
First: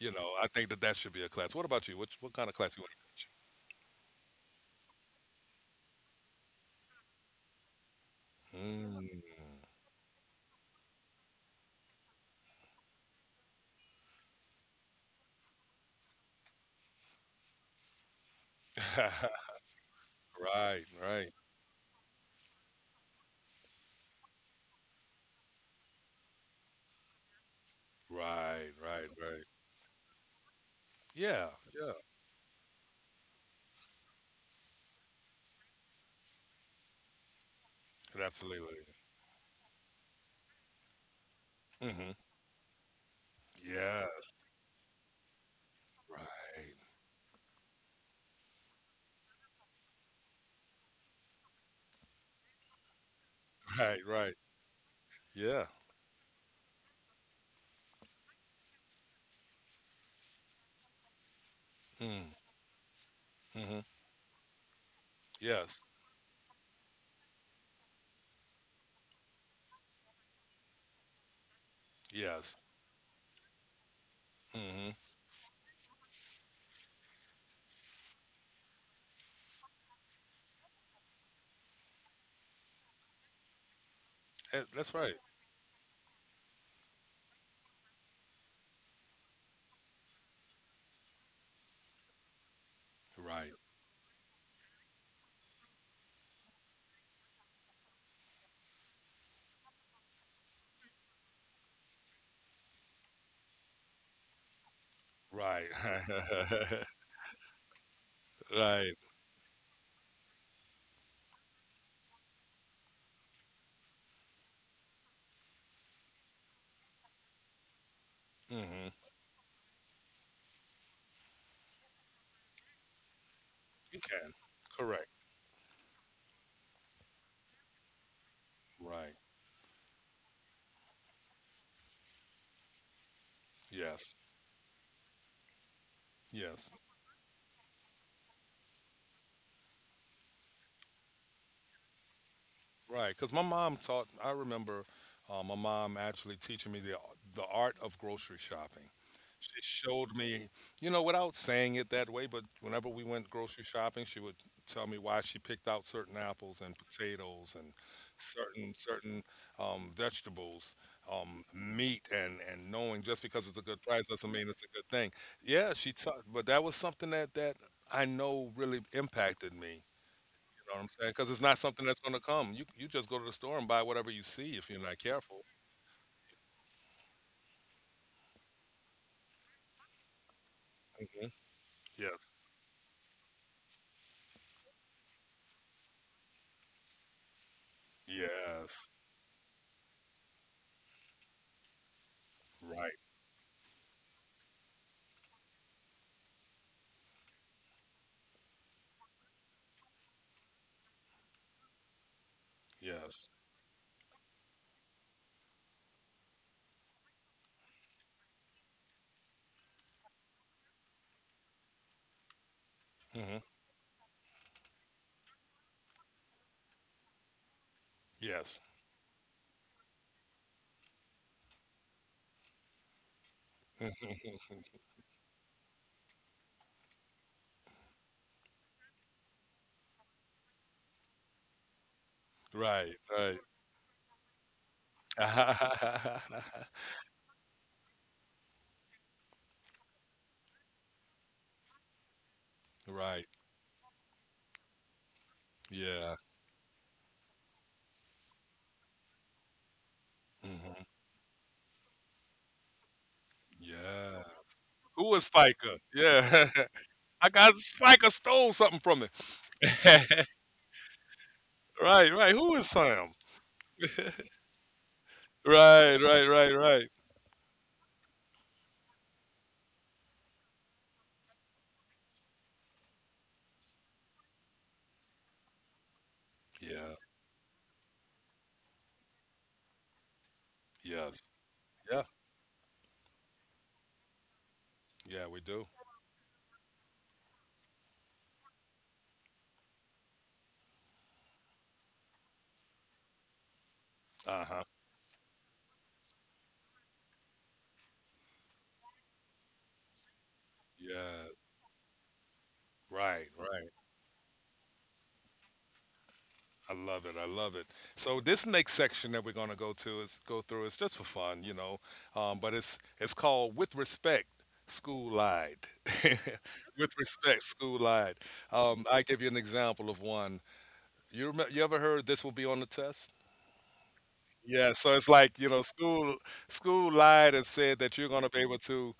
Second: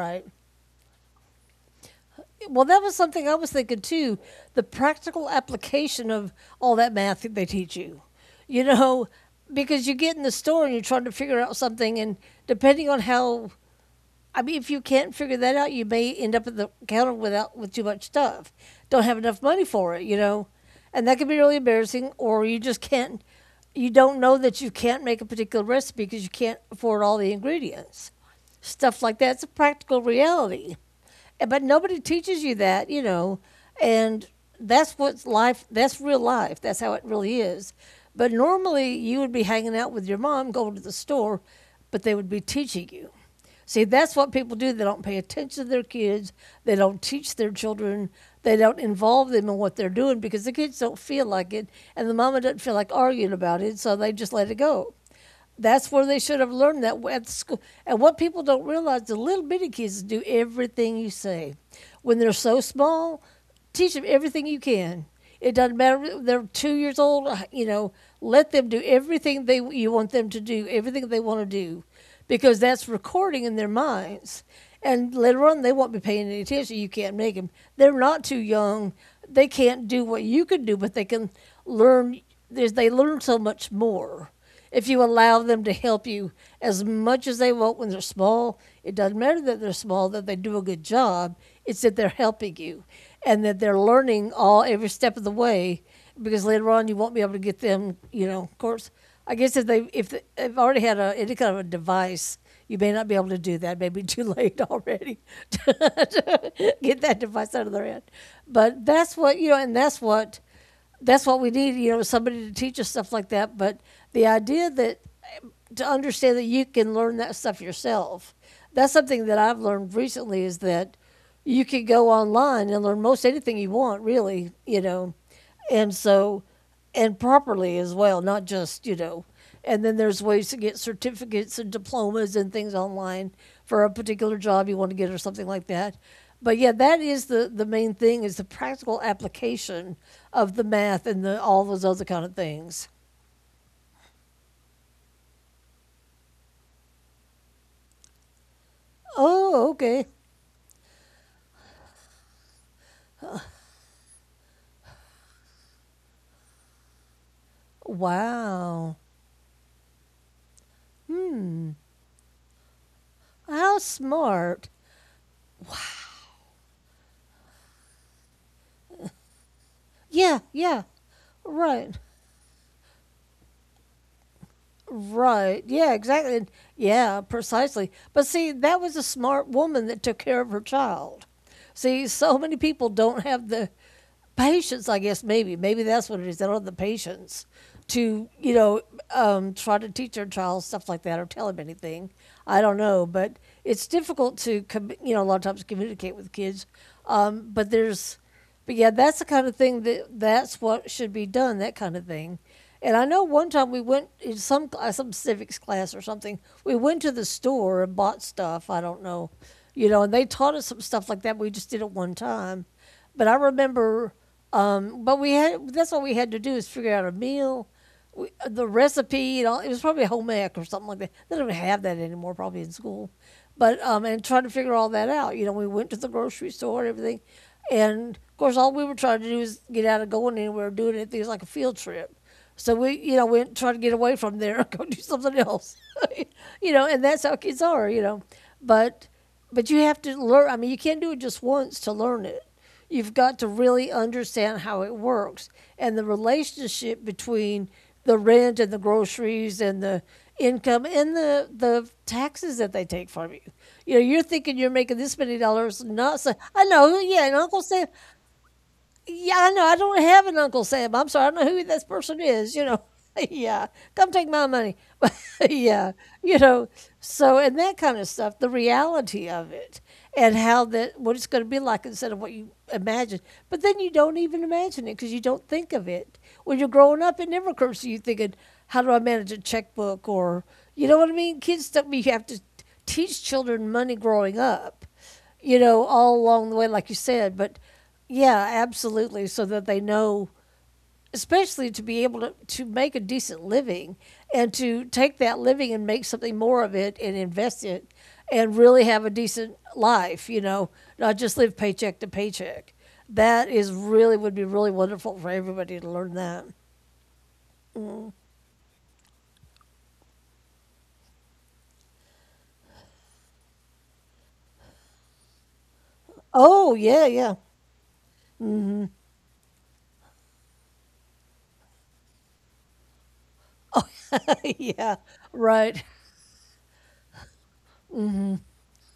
A: You know, I think that that should be a class. What about you? What kind of
B: Well,
A: class
B: that
A: you want
B: was something I was thinking too the practical application of all that math that they teach you. You know,
A: to
B: because you get in the store and you're trying to figure out something, and depending on how I mean, if you can't figure that out, you may end up at the counter without with too much stuff.
A: teach?
B: Don't have
A: Mm.
B: enough money for it, you know,
A: right,
B: and that can
A: right,
B: be really embarrassing. Or you just can't. You don't know that you can't make a particular recipe because you can't afford all the ingredients
A: right,
B: stuff
A: right,
B: like that.
A: right.
B: It's a practical reality. Eh,
A: Yeah,
B: but
A: yeah,
B: nobody teaches you that, you know, and that's what's life, that's real life. That's how it really is. But
A: absolutely.
B: normally you would be hanging out with your mom, going to the store, but
A: hmm
B: they would be teaching you. See, that's what
A: Yes.
B: people do. They don't pay attention to their kids.
A: Right,
B: They don't teach their children. They don't involve them in what they're doing because the kids don't feel like it and the mama doesn't feel like arguing about it, so
A: right,
B: they
A: right.
B: just let it go.
A: Yeah.
B: That's where they should have learned that at school. And what people don't realize, the little bitty kids do everything you say. When
A: Mm,
B: they're so small,
A: hmm
B: teach them everything you can. It doesn't
A: Yes,
B: matter. They're two years old. You know, let them do everything they you want them to do. Everything they want to do
A: yes.
B: because that's recording in their minds.
A: hmm
B: And later on, they won't be paying any attention. You can't make them. They're not too young. They can't do what you can do, but they can learn. They learn so much more if
A: that's
B: you
A: right.
B: allow them to help you as much as they want when they're small. It doesn't matter that they're small, that they do a good job. It's that they're helping you and
A: Right,
B: that they're learning all every step of the way because later on you won't be able to get them, you know, of course, I guess if they have already had a any kind of a device, you may not be able to do that. Maybe too late already
A: right,
B: to to get that device out of their head. But
A: right.
B: that's what you know, and that's what we need. You know, somebody to teach us stuff like that. But the idea that to understand that you can learn that stuff yourself.
A: hmm
B: That's something that I've learned recently is that you can go online and learn most anything you
A: You
B: want,
A: can.
B: really, you
A: Correct.
B: know, and so, and properly as well, not just, you
A: Right.
B: know, and then there's ways to get certificates and diplomas and things online for a
A: Yes,
B: particular job you want to get or something like that. But
A: yes.
B: yeah, that is the main thing is the practical application of the math and the, all those other kind of things.
A: Right, because my mom taught. I remember my mom actually teaching me the art of grocery shopping. She
B: Oh, okay.
A: showed me, you know, without saying it that way, but whenever we went grocery shopping, she would tell me why she picked out certain apples and potatoes and certain
B: Wow.
A: certain um, vegetables,
B: Hmm.
A: meat, and knowing just because it's a good
B: How
A: price doesn't mean it's
B: smart.
A: a good thing. Yeah, she taught, but that was something that I know really impacted me
B: Yeah,
A: you know what
B: yeah.
A: I'm saying? Because it's not something
B: Right.
A: that's going to come. You just go to the store and buy whatever you see if you're not careful.
B: Right. Yeah, exactly. And- yeah, precisely. But see, that was a smart woman that took care of her child.
A: hmm
B: See,
A: Yes.
B: so many people don't have the patience, I guess maybe that's what it is. They don't have the patience to you know
A: Yes.
B: try to teach their child stuff like that or tell them anything. I don't
A: Right.
B: know, but it's difficult to com- you know a lot of times communicate with kids. But there's but yeah, that's the kind of thing that that's what should be done. That kind of thing. And I know
A: Yes.
B: one time we went in some cl- some civics class or something. We went to the store and bought stuff. I don't know, you know. And they taught us some stuff like that. We just did it one time, but I
A: hmm
B: remember, but we had that's what we had to do is figure out a meal, we,
A: Yes.
B: the recipe, and all. It was probably home ec or something like that. They don't even have that anymore, probably in school. But and trying to figure all that out. You know, we went to the grocery store and everything, and of course, all we were trying to do is get out of going anywhere, doing anything. It was like a field trip. So
A: right.
B: we, you know,
A: Right.
B: went trying to get away from there and go do something else, you know, and that's how kids are, you know. But but you have to learn. I mean, you can't do it just once to learn it. You've
A: right.
B: got to really understand how it works and the
A: Yeah.
B: relationship between the rent and the groceries and the
A: hmm
B: income and the taxes that they take from you. You know,
A: Yeah.
B: you're thinking you're making
A: Who
B: this
A: was
B: many
A: Spiker?
B: dollars, not so.
A: Yeah.
B: I know,
A: I
B: yeah, and
A: got
B: Uncle Sam.
A: Spiker stole something from me.
B: Yeah, I know. I don't
A: right.
B: have an Uncle Sam. I'm sorry. I don't know who this person
A: Right. Who
B: is. You
A: is
B: know,
A: Sam?
B: yeah, come take my money. But
A: Right.
B: yeah,
A: Right.
B: you
A: Right.
B: know,
A: Right.
B: so and that kind of stuff, the reality of it, and how that what it's going to be like instead of what you imagine. But then you don't even imagine it because you don't think of it when you're
A: Yeah.
B: growing up. It never occurs to you thinking, "How do I manage a checkbook?" or you know what I
A: Yes.
B: mean. Kids don't.
A: Yeah.
B: You have to teach children money growing up,
A: Yeah. We
B: you
A: do.
B: know, all along the way, like you said. But yeah, absolutely, so that they know especially to be able to make a decent living
A: Uh
B: and
A: huh.
B: to take that living and make something more of it and invest it and really have a decent life, you know, not
A: Yeah.
B: just live paycheck to paycheck.
A: Right.
B: That
A: Right.
B: is really would be really wonderful for everybody to learn that.
A: I love it. I love it. So this next section that we're going to go through is just for fun, you know. But it's called with respect. School lied.
B: Oh,
A: With
B: yeah, yeah.
A: respect, school lied. I give you an example of one. You remember, you ever heard this will be on the test? Yeah, so
B: yeah.
A: it's like, you know,
B: Right.
A: school lied and said that you're going to be able to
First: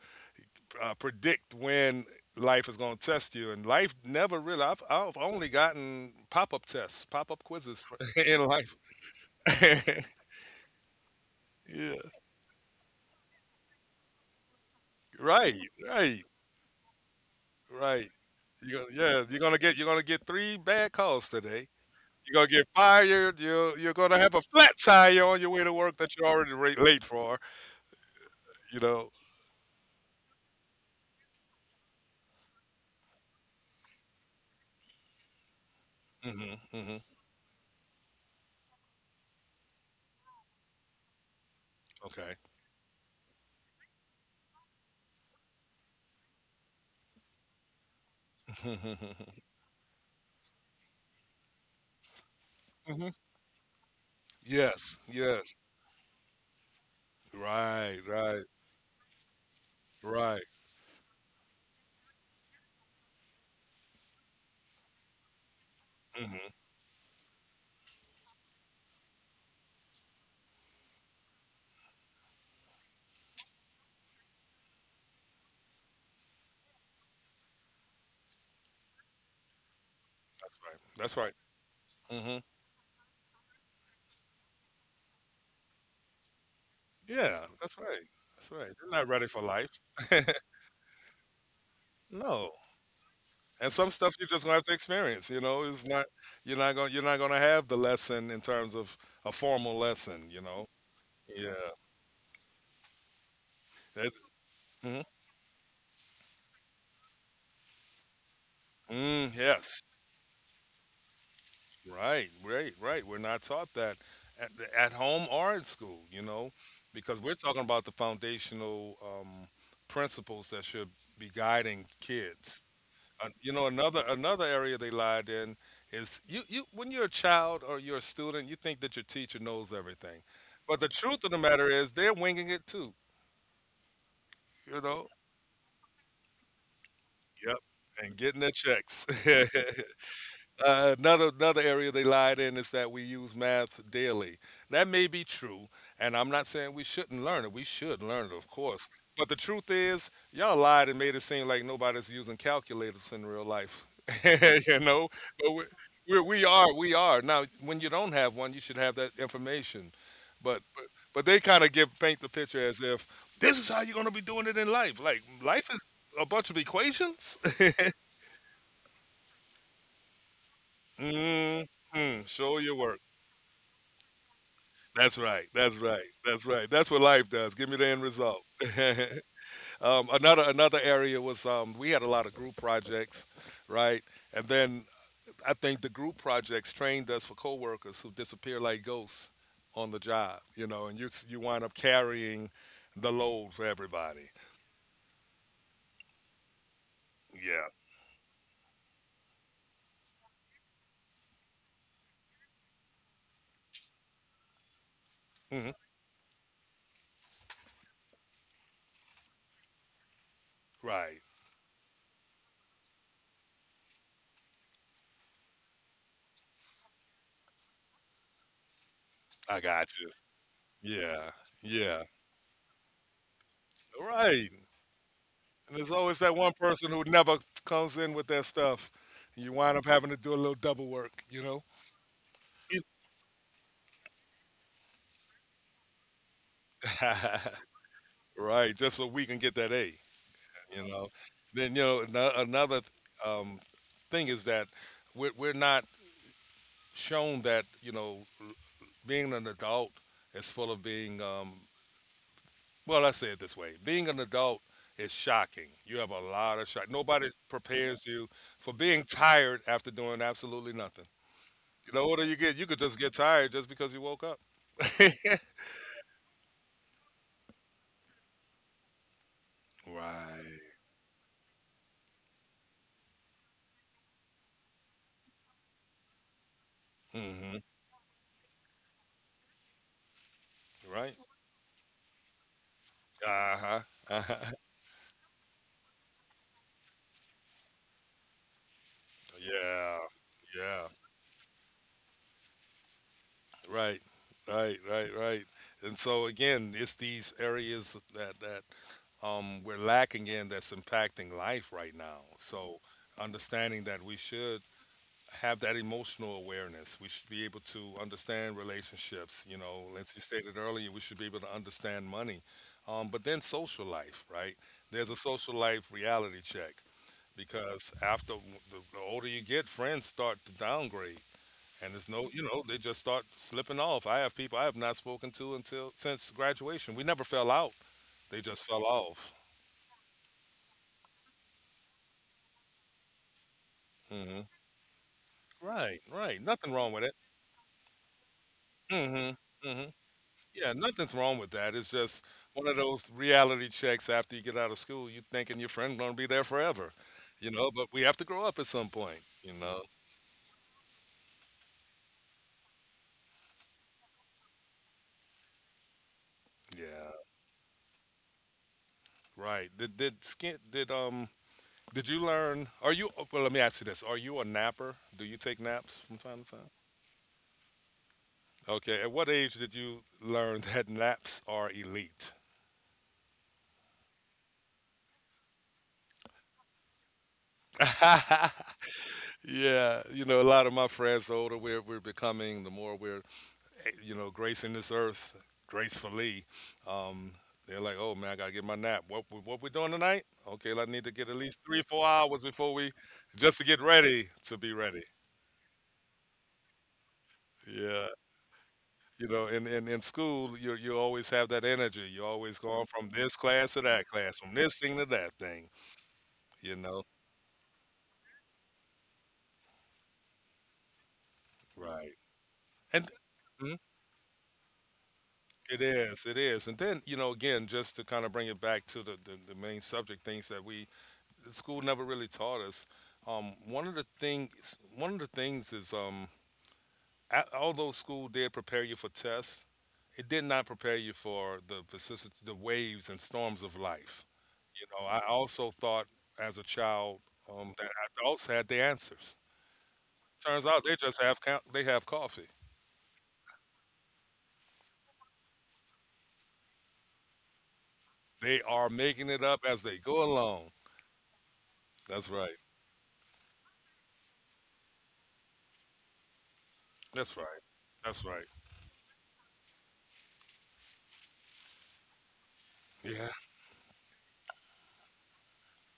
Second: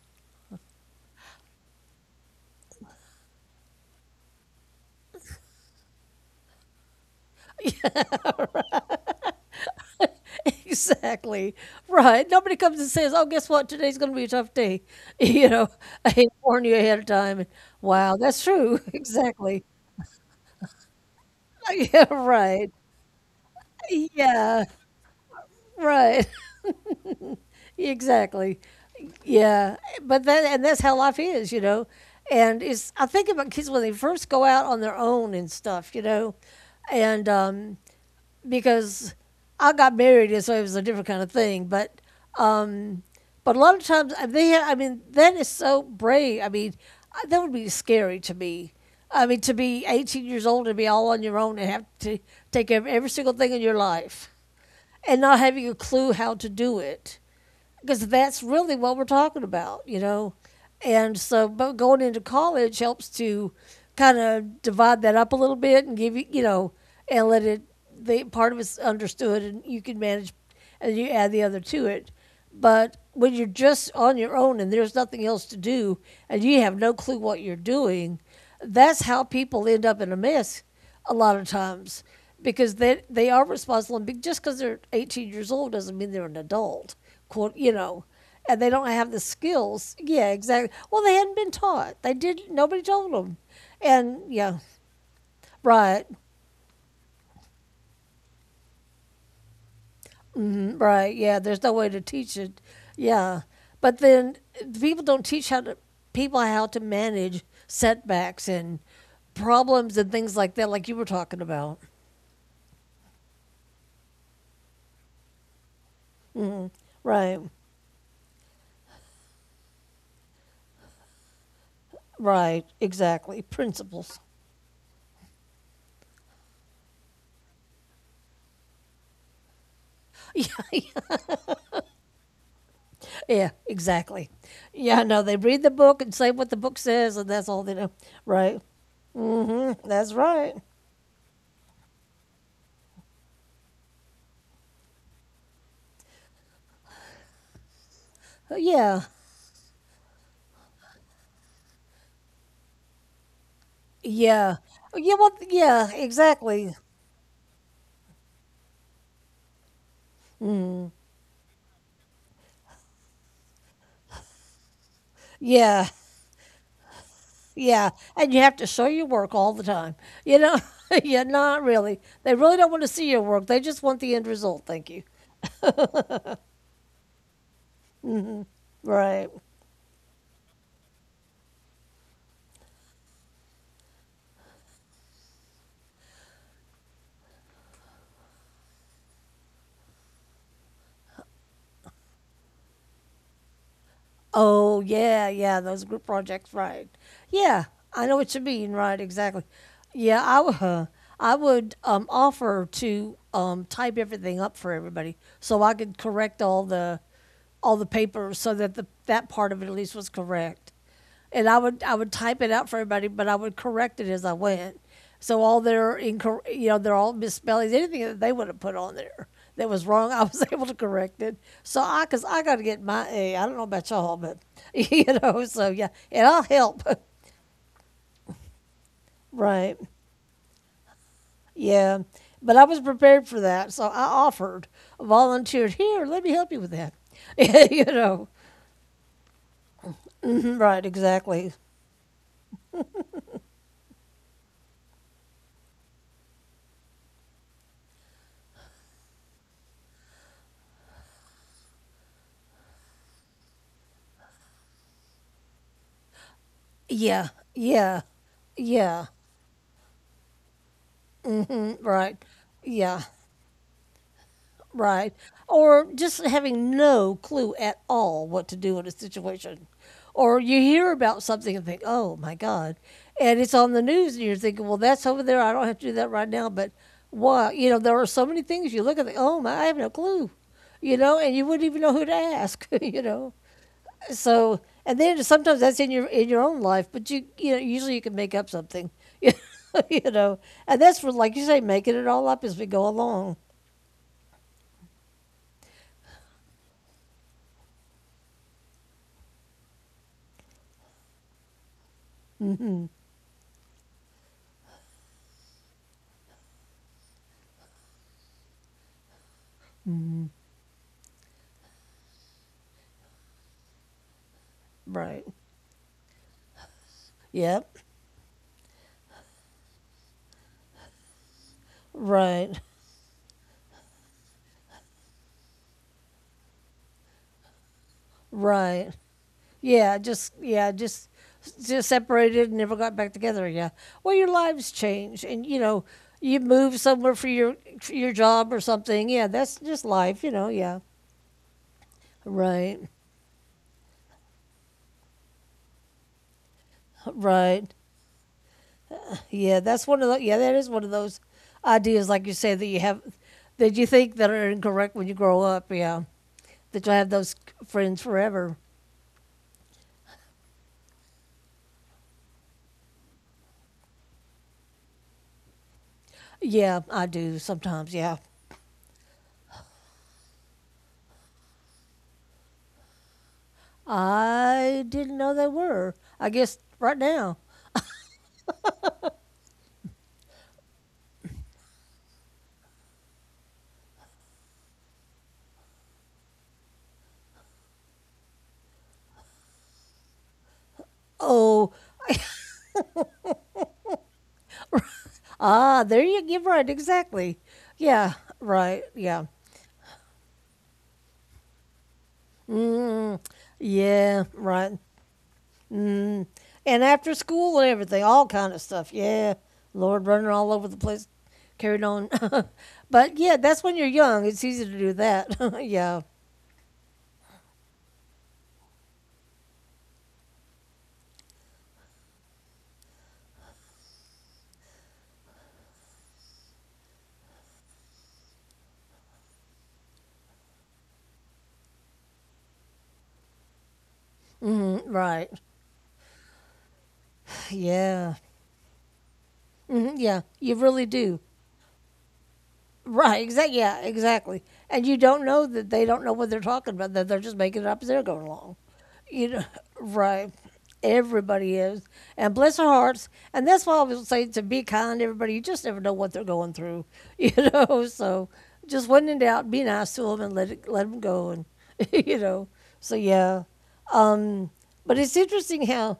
A: predict when life is going to test you. And life never really, I've only gotten pop-up tests, pop-up quizzes in life.
B: Exactly.
A: Yeah.
B: Right. Nobody comes and says, "Oh, guess what? Today's going to be a tough day." You know,
A: Right.
B: I
A: Right.
B: hate to warn you ahead of time.
A: Right.
B: Wow, that's true.
A: You gonna, yeah,
B: Exactly.
A: you're gonna get three bad calls today.
B: Yeah,
A: You're gonna get
B: right.
A: fired. You're gonna have a
B: Yeah,
A: flat tire on your way to work that
B: right.
A: you're already late for.
B: Exactly.
A: You know.
B: Yeah, but that and that's how life is, you know. And it's I think about kids when they first go out on their own and stuff, you know,
A: hmm hmm
B: and because I got married and so it was a different kind of thing,
A: Okay.
B: um, but a lot of times they have, I mean that is so brave. I mean that would be scary to me. I mean to be 18 years old and be all on your own and have to take care of every
A: hmm
B: single thing in your life
A: Yes.
B: and not
A: Yes.
B: having a clue how to do it
A: Right.
B: because that's
A: Right.
B: really what we're talking about, you know.
A: Right.
B: And so, but going into college helps to kind of divide that up a little bit and give you, you
A: hmm
B: know, and let it the part of it's understood and you can manage, and you add the other to it. But when you're just on your own and there's nothing else to do and you have no clue what you're doing, that's how people end up in a
A: That's
B: mess
A: right.
B: a
A: That's
B: lot
A: right.
B: of times
A: hmm
B: because they are responsible. And just because they're 18 years old doesn't mean they're an adult
A: Yeah.
B: quote, you
A: That's
B: know,
A: right. That's
B: and they
A: right.
B: don't
A: They're not
B: have the
A: ready for life.
B: skills. Yeah, exactly. Well, they hadn't been taught. They did.
A: no.
B: Nobody told them.
A: And some stuff
B: And
A: you're just gonna
B: yeah,
A: have to experience. You know, it's
B: right,
A: not you're not gonna have the lesson in terms of a formal lesson. You know,
B: right. Yeah,
A: yeah.
B: there's no way to teach it. Yeah, but
A: That,
B: then people
A: mhm.
B: don't teach how to people how to manage setbacks and
A: Mm, yes,
B: problems and things like that, like you were talking about.
A: right, right, right. We're not taught that at, at home or in school. You know, because we're
B: Right,
A: talking about the foundational principles that should be guiding kids.
B: right, exactly.
A: You know,
B: Principles.
A: another area they lied in is you when you're a child or you're a student, you think that your teacher knows everything, but the
B: Yeah,
A: truth of the matter is they're winging it too.
B: yeah, exactly.
A: You
B: Yeah,
A: know.
B: no, they read the book and say what the book says, and that's
A: Yep.
B: all they know.
A: And getting their
B: Right.
A: checks.
B: That's right.
A: Another area they lied in is that we use math daily. That may be true, and I'm not saying we shouldn't learn it. We should learn it, of course.
B: Yeah.
A: But the truth is, y'all lied and made it seem like nobody's using calculators in real life.
B: Yeah.
A: you know,
B: Yeah. Well,
A: but we,
B: yeah, exactly.
A: we are now. When you don't have one, you should have that information. But but, but they kind of give paint the picture as if this is how you're going to be doing it in life. Like life is
B: Yeah.
A: a bunch of equations.
B: Yeah. And you have to show your work all the time. You know, yeah, not really.
A: mm-hmm.
B: They really
A: Show
B: don't
A: your
B: want to
A: work.
B: see your work. They just want the end result. Thank you.
A: That's right. That's right. That's right. That's what life does. Give me the end result.
B: Right.
A: Another area was we had a lot of group projects, right? And then I think the group projects trained us for coworkers who disappear like ghosts on the job, you know, and you wind up carrying the load for everybody.
B: Oh, yeah, yeah, those group projects, right.
A: Yeah.
B: Yeah, I know what you mean, right, exactly. Yeah, I would offer to type everything up for everybody so
A: hmm
B: I could correct all the papers so that the, that part of it at least was correct
A: Right.
B: and I would type it out for everybody, but I would correct it as I went. So all their you know, they're all misspellings. Anything that they would have put on there
A: I
B: that was
A: got you.
B: wrong, I was able to correct
A: Yeah.
B: it. So
A: Yeah.
B: I, cause I got to get my A. I don't know about y'all, but
A: Right.
B: you know, so
A: And
B: yeah,
A: there's always
B: and
A: that
B: I'll
A: one
B: help.
A: person who never comes in with their stuff. You
B: Right.
A: wind up having to do a little double work, you know?
B: Yeah. But I was
A: You
B: prepared for that, so I offered, volunteered. Here, let me help you with that. you know.
A: right, just so we can get that A,
B: Right.
A: you know.
B: Exactly.
A: Then you know another um, thing is that we're not shown that you know being an adult is full of being Let's say it this way: being an adult is shocking. You have a lot of shock. Nobody
B: Yeah. Yeah.
A: prepares you for being
B: Yeah.
A: tired after doing absolutely nothing. The
B: Right.
A: older you get, you could just
B: Yeah.
A: get tired just because you woke up.
B: Right. Or just having no clue at all what to do in a situation. Or
A: Right.
B: you hear about something and think, oh my God. And it's on the news and you're thinking, well, that's over there. I don't have to do that right now. But
A: hmm
B: why? You know, there are so many things you look at, think, oh my, I have no clue. You
A: Right.
B: know, and you wouldn't even know who to ask, you know.
A: Uh huh.
B: So, and then sometimes that's in your own life, but you know usually you can make up something,
A: Yeah,
B: you know, and
A: yeah,
B: that's for like you say, making it all up as we go along,
A: right, right, right, right. And so again, it's these areas that we're lacking in that's impacting life right now. So understanding that we should have that emotional awareness. We should be able to understand relationships. You know, as you stated earlier, we should be able to understand money. But then social life, right? There's a
B: right?
A: social life reality check
B: Yep.
A: because after the older you get, friends start to downgrade. And there's no, you
B: Right.
A: know, they just start slipping off. I have people I have not spoken to until since graduation. We never fell out. They just fell
B: Right.
A: off.
B: Yeah. Just yeah. Just separated and never got back together. Yeah. Well, your
A: hmm
B: lives change, and you know
A: Right,
B: you
A: right. Nothing
B: move
A: wrong with
B: somewhere
A: it.
B: for your job or something. Yeah. That's
A: hmm
B: just
A: hmm
B: life. You know.
A: Yeah,
B: Yeah.
A: nothing's wrong with that. It's just one of
B: Right.
A: those reality checks after you get out of school. You thinking your friend gonna be there forever, you know.
B: Right.
A: But we have to grow up at some point, you
B: Yeah.
A: know.
B: That's one of the. Yeah. That is one of those ideas, like you say, that you have that you think that are incorrect when you grow up. Yeah. That you'll have
A: Yeah,
B: those friends forever.
A: right. Did skin did you learn? Are you oh, well? Let me ask you this: Are you a napper? Do you take naps from time to time?
B: Yeah. I do sometimes. Yeah.
A: Okay. At what age did you learn that naps are elite?
B: I didn't know they were. I guess right now.
A: Yeah, you know, a lot of my friends, the older we're becoming, the more we're, gracing this earth gracefully, um, they're like, oh man, I gotta get my nap. What we doing tonight? Okay, I need to get at least
B: Oh,
A: three, 4 hours before we, just to get ready to be ready.
B: there you give right, exactly.
A: Yeah,
B: Yeah, right. Yeah.
A: in school, you always have that energy. You're always going from
B: Mm,
A: this class to that
B: yeah,
A: class, from
B: right.
A: this thing to that thing.
B: Mm.
A: You
B: And
A: know,
B: after school and everything, all kind of stuff. Yeah. Lord running all over the place carried on.
A: right? And
B: but yeah, that's
A: hmm?
B: when you're young. It's easy to do that.
A: It
B: yeah.
A: is, it is. And then, you know, again, just to kind of bring it back to the, the main subject, things that we, the school never really taught us. Um, one of the things, one of the things is, although school did prepare you for tests, it did not prepare you for the vicissitudes, the waves and storms of life.
B: Mm,
A: You know, I
B: right.
A: also thought as a child that
B: Yeah.
A: adults had the answers.
B: Mm, yeah, you
A: Turns out
B: really
A: they
B: do.
A: just they have coffee.
B: Right. Exactly. Yeah. Exactly. And you don't know that they don't know what they're talking about. That they're just making it up as they're going along.
A: They are
B: You
A: making it
B: know.
A: up as they go
B: Right.
A: along.
B: Everybody is,
A: That's
B: and
A: right.
B: bless their hearts. And that's why I was saying to be kind to everybody. You just never know what they're going through. You
A: That's right.
B: know.
A: That's
B: So
A: right.
B: just when in doubt, be nice to them and let them go. And you know. So
A: Yeah.
B: yeah. Um. But it's interesting how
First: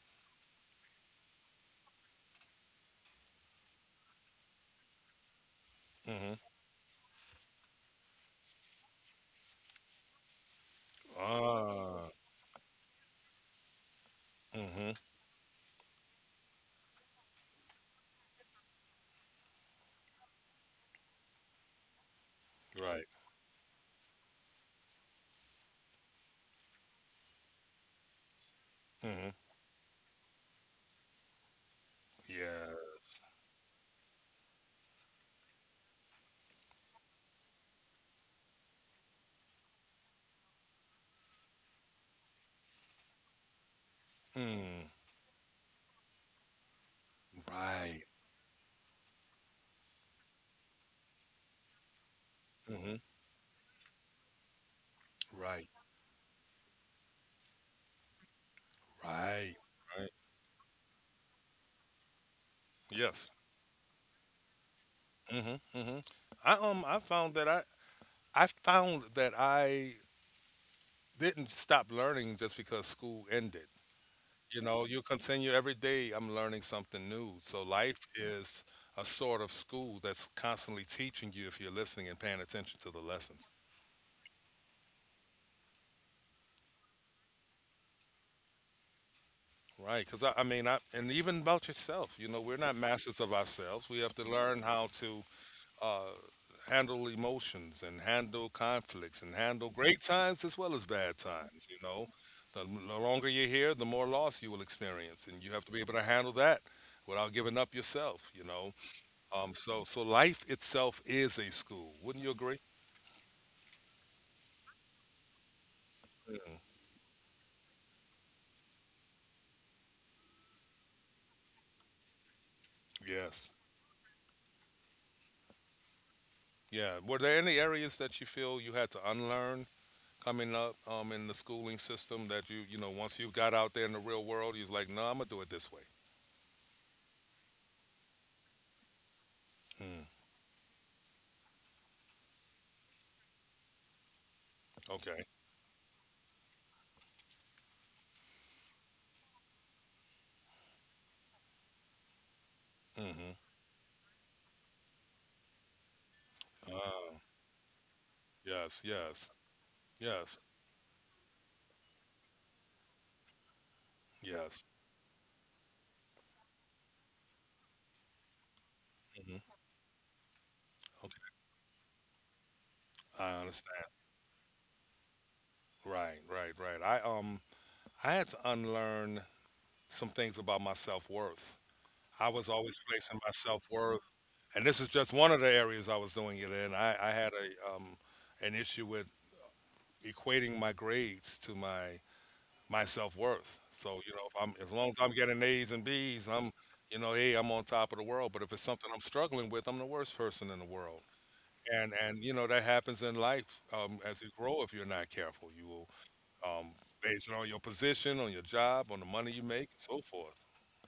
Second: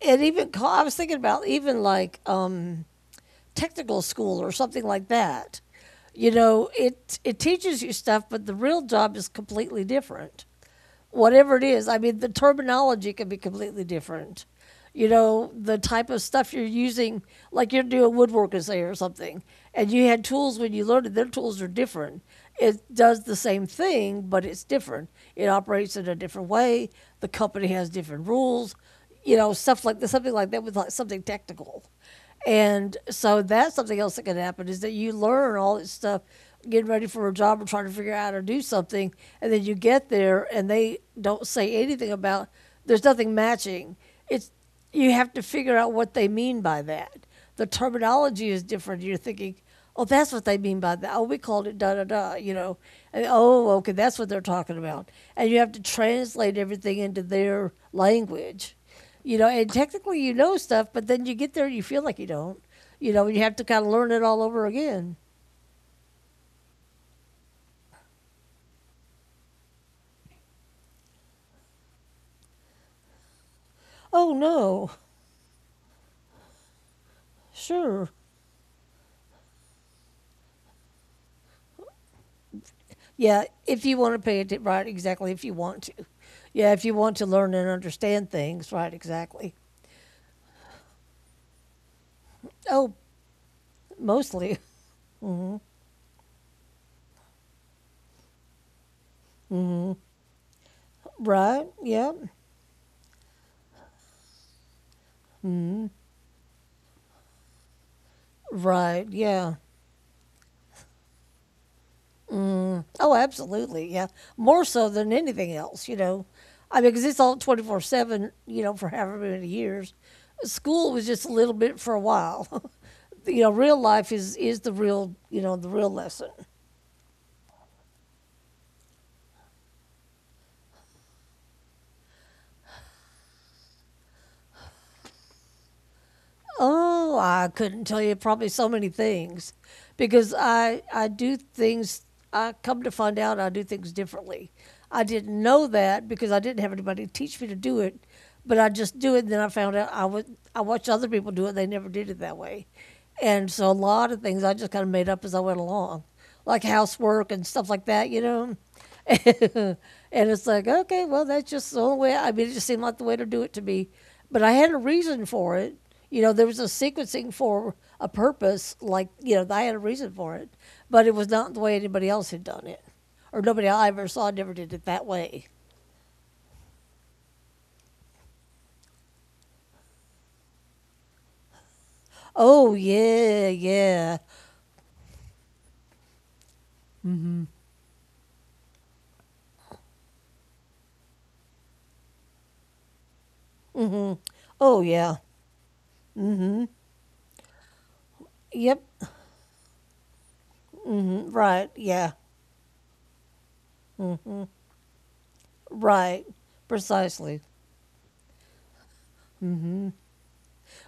B: it even. Ca- I was thinking about even like, technical school or something like that. You
A: Mm-hmm.
B: know, it teaches you stuff, but the real job is completely different. Whatever it is, I
A: Ah.
B: mean, the terminology can be completely different.
A: Mm-hmm.
B: You know, the type of stuff you're using, like you're doing woodwork say or something, and you had tools when you learned it. Their tools are different. It
A: Right.
B: does the same thing, but it's different. It operates in a different way. The company has different rules
A: Mm-hmm.
B: you know, stuff like this, something like that with like something technical. And
A: Yes.
B: so that's something else that can happen is that you learn all this stuff, getting ready for a job or trying to figure out how to do something, and then you get there and they don't say anything about there's nothing matching. It's
A: Mm.
B: you have to figure out what they mean by that. The
A: Right.
B: terminology is different. You're thinking, oh, that's what they mean by that. Oh, we called it da da da, you know.
A: Mm-hmm.
B: And, oh, okay, that's what they're talking about. And you
A: Right.
B: have to translate everything into their language. You know,
A: Right.
B: and
A: Right.
B: technically you know stuff, but then you get there and you feel like you don't. You know,
A: Yes.
B: and you have to kind of learn it all over again.
A: Mm-hmm. Mm-hmm. I um I found that I I found that I didn't stop learning just because school ended.
B: Oh
A: You know,
B: no,
A: you continue every day. I'm learning something new. So life
B: sure.
A: is a sort of school that's constantly teaching you if you're listening and paying attention to the
B: Yeah,
A: lessons.
B: if you want to pay it right, exactly. If you want to, yeah, if you want to learn and understand things, right, exactly.
A: Right, because and even about yourself, you know, we're not
B: Oh,
A: masters of ourselves. We have to
B: mostly,
A: learn how to uh, handle emotions and handle conflicts and handle great
B: Mm-hmm.
A: times as well as bad
B: right,
A: times. You know,
B: yeah,
A: the longer you're here, the more loss you will experience, and you have to be
B: Mm-hmm.
A: able to handle that without giving up yourself. You know,
B: right, yeah.
A: so life itself is a school. Wouldn't you agree?
B: Mm. Oh, absolutely. Yeah. More so than anything else, you know.
A: Mm.
B: I mean, because it's all 24/7, you know, for however many years. School was just a little bit for a while. you
A: Yes.
B: know, real life is the real, you know, the real lesson.
A: Yeah. Were there any areas that you feel you had to unlearn coming up, in the schooling system that you know once you got out there in the real world you're like, no, I'm gonna do it this way.
B: Oh, I couldn't tell you probably so many things
A: Mm.
B: because I do things I come to find out I do things differently. I
A: Okay.
B: didn't know that because I didn't have anybody to teach me to do it, but I just do it and then I found out I watched other people do it, they never did it that way.
A: Mm-hmm.
B: And so a lot of things I just kind of made up as I went along, like
A: Uh.
B: housework and stuff like that, you know.
A: Yes, yes.
B: and
A: Yes.
B: it's like, okay, well, that's just the only way. I mean, it just seemed like the way to do it to me. But I
A: Yes.
B: had a reason for it. You know, there was a sequencing for a purpose. Like, you know,
A: Hmm.
B: I had a reason for it. But it was
A: Okay,
B: not the way anybody else had done it,
A: I
B: or nobody
A: understand.
B: I ever saw never did it that way.
A: Right, right, right. I I had to unlearn some things about my self-worth. I was
B: Oh
A: always placing my
B: yeah,
A: self-worth,
B: yeah.
A: and this is just one of the areas I was doing it in. I had a an issue with equating my grades to my my self worth. So you know, if I'm as
B: Oh
A: long as I'm
B: yeah.
A: getting A's and B's, I'm, you know, hey, I'm on top of the world. But if it's
B: Yep.
A: something I'm struggling with, I'm the worst person in the world.
B: Right.
A: And
B: Yeah.
A: and you know that happens in life, as you grow. If you're not careful, you will,
B: Right.
A: um, base
B: Precisely.
A: on your position, on your job, on the money you make, and so forth,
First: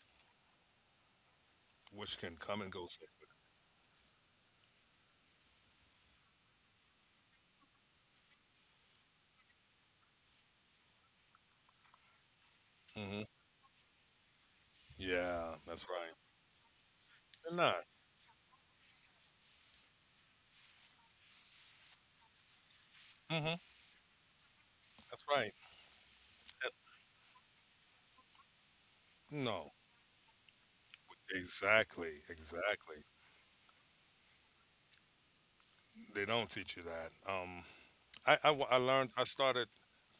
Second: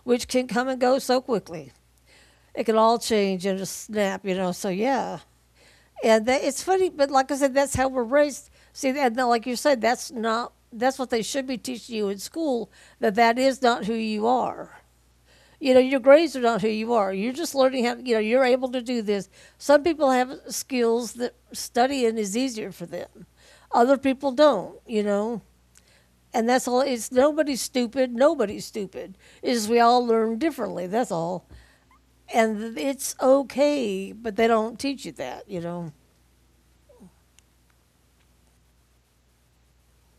B: Which can come and go so quickly.
A: which can come
B: It
A: and
B: can
A: go.
B: all
A: So
B: change in a snap, you know. So yeah. And that, it's funny, but like I said, that's how we're raised. See, and like you said, that's not that's what they should be teaching you in school. That
A: hmm.
B: that is not who you are.
A: Yeah,
B: You know,
A: that's
B: your
A: right.
B: grades are not who you are. You're
A: They're
B: just
A: not.
B: learning how. You know, you're able to do this. Some people have skills that studying is easier for them.
A: Hmm.
B: Other people don't. You
A: That's
B: know,
A: right.
B: and that's
A: Uh,
B: all. It's nobody's stupid. Nobody's stupid. Is
A: no,
B: we all learn differently. That's all.
A: exactly,
B: And
A: exactly.
B: it's okay, but they don't teach you that. You know.
A: They don't teach you that. I learned. I started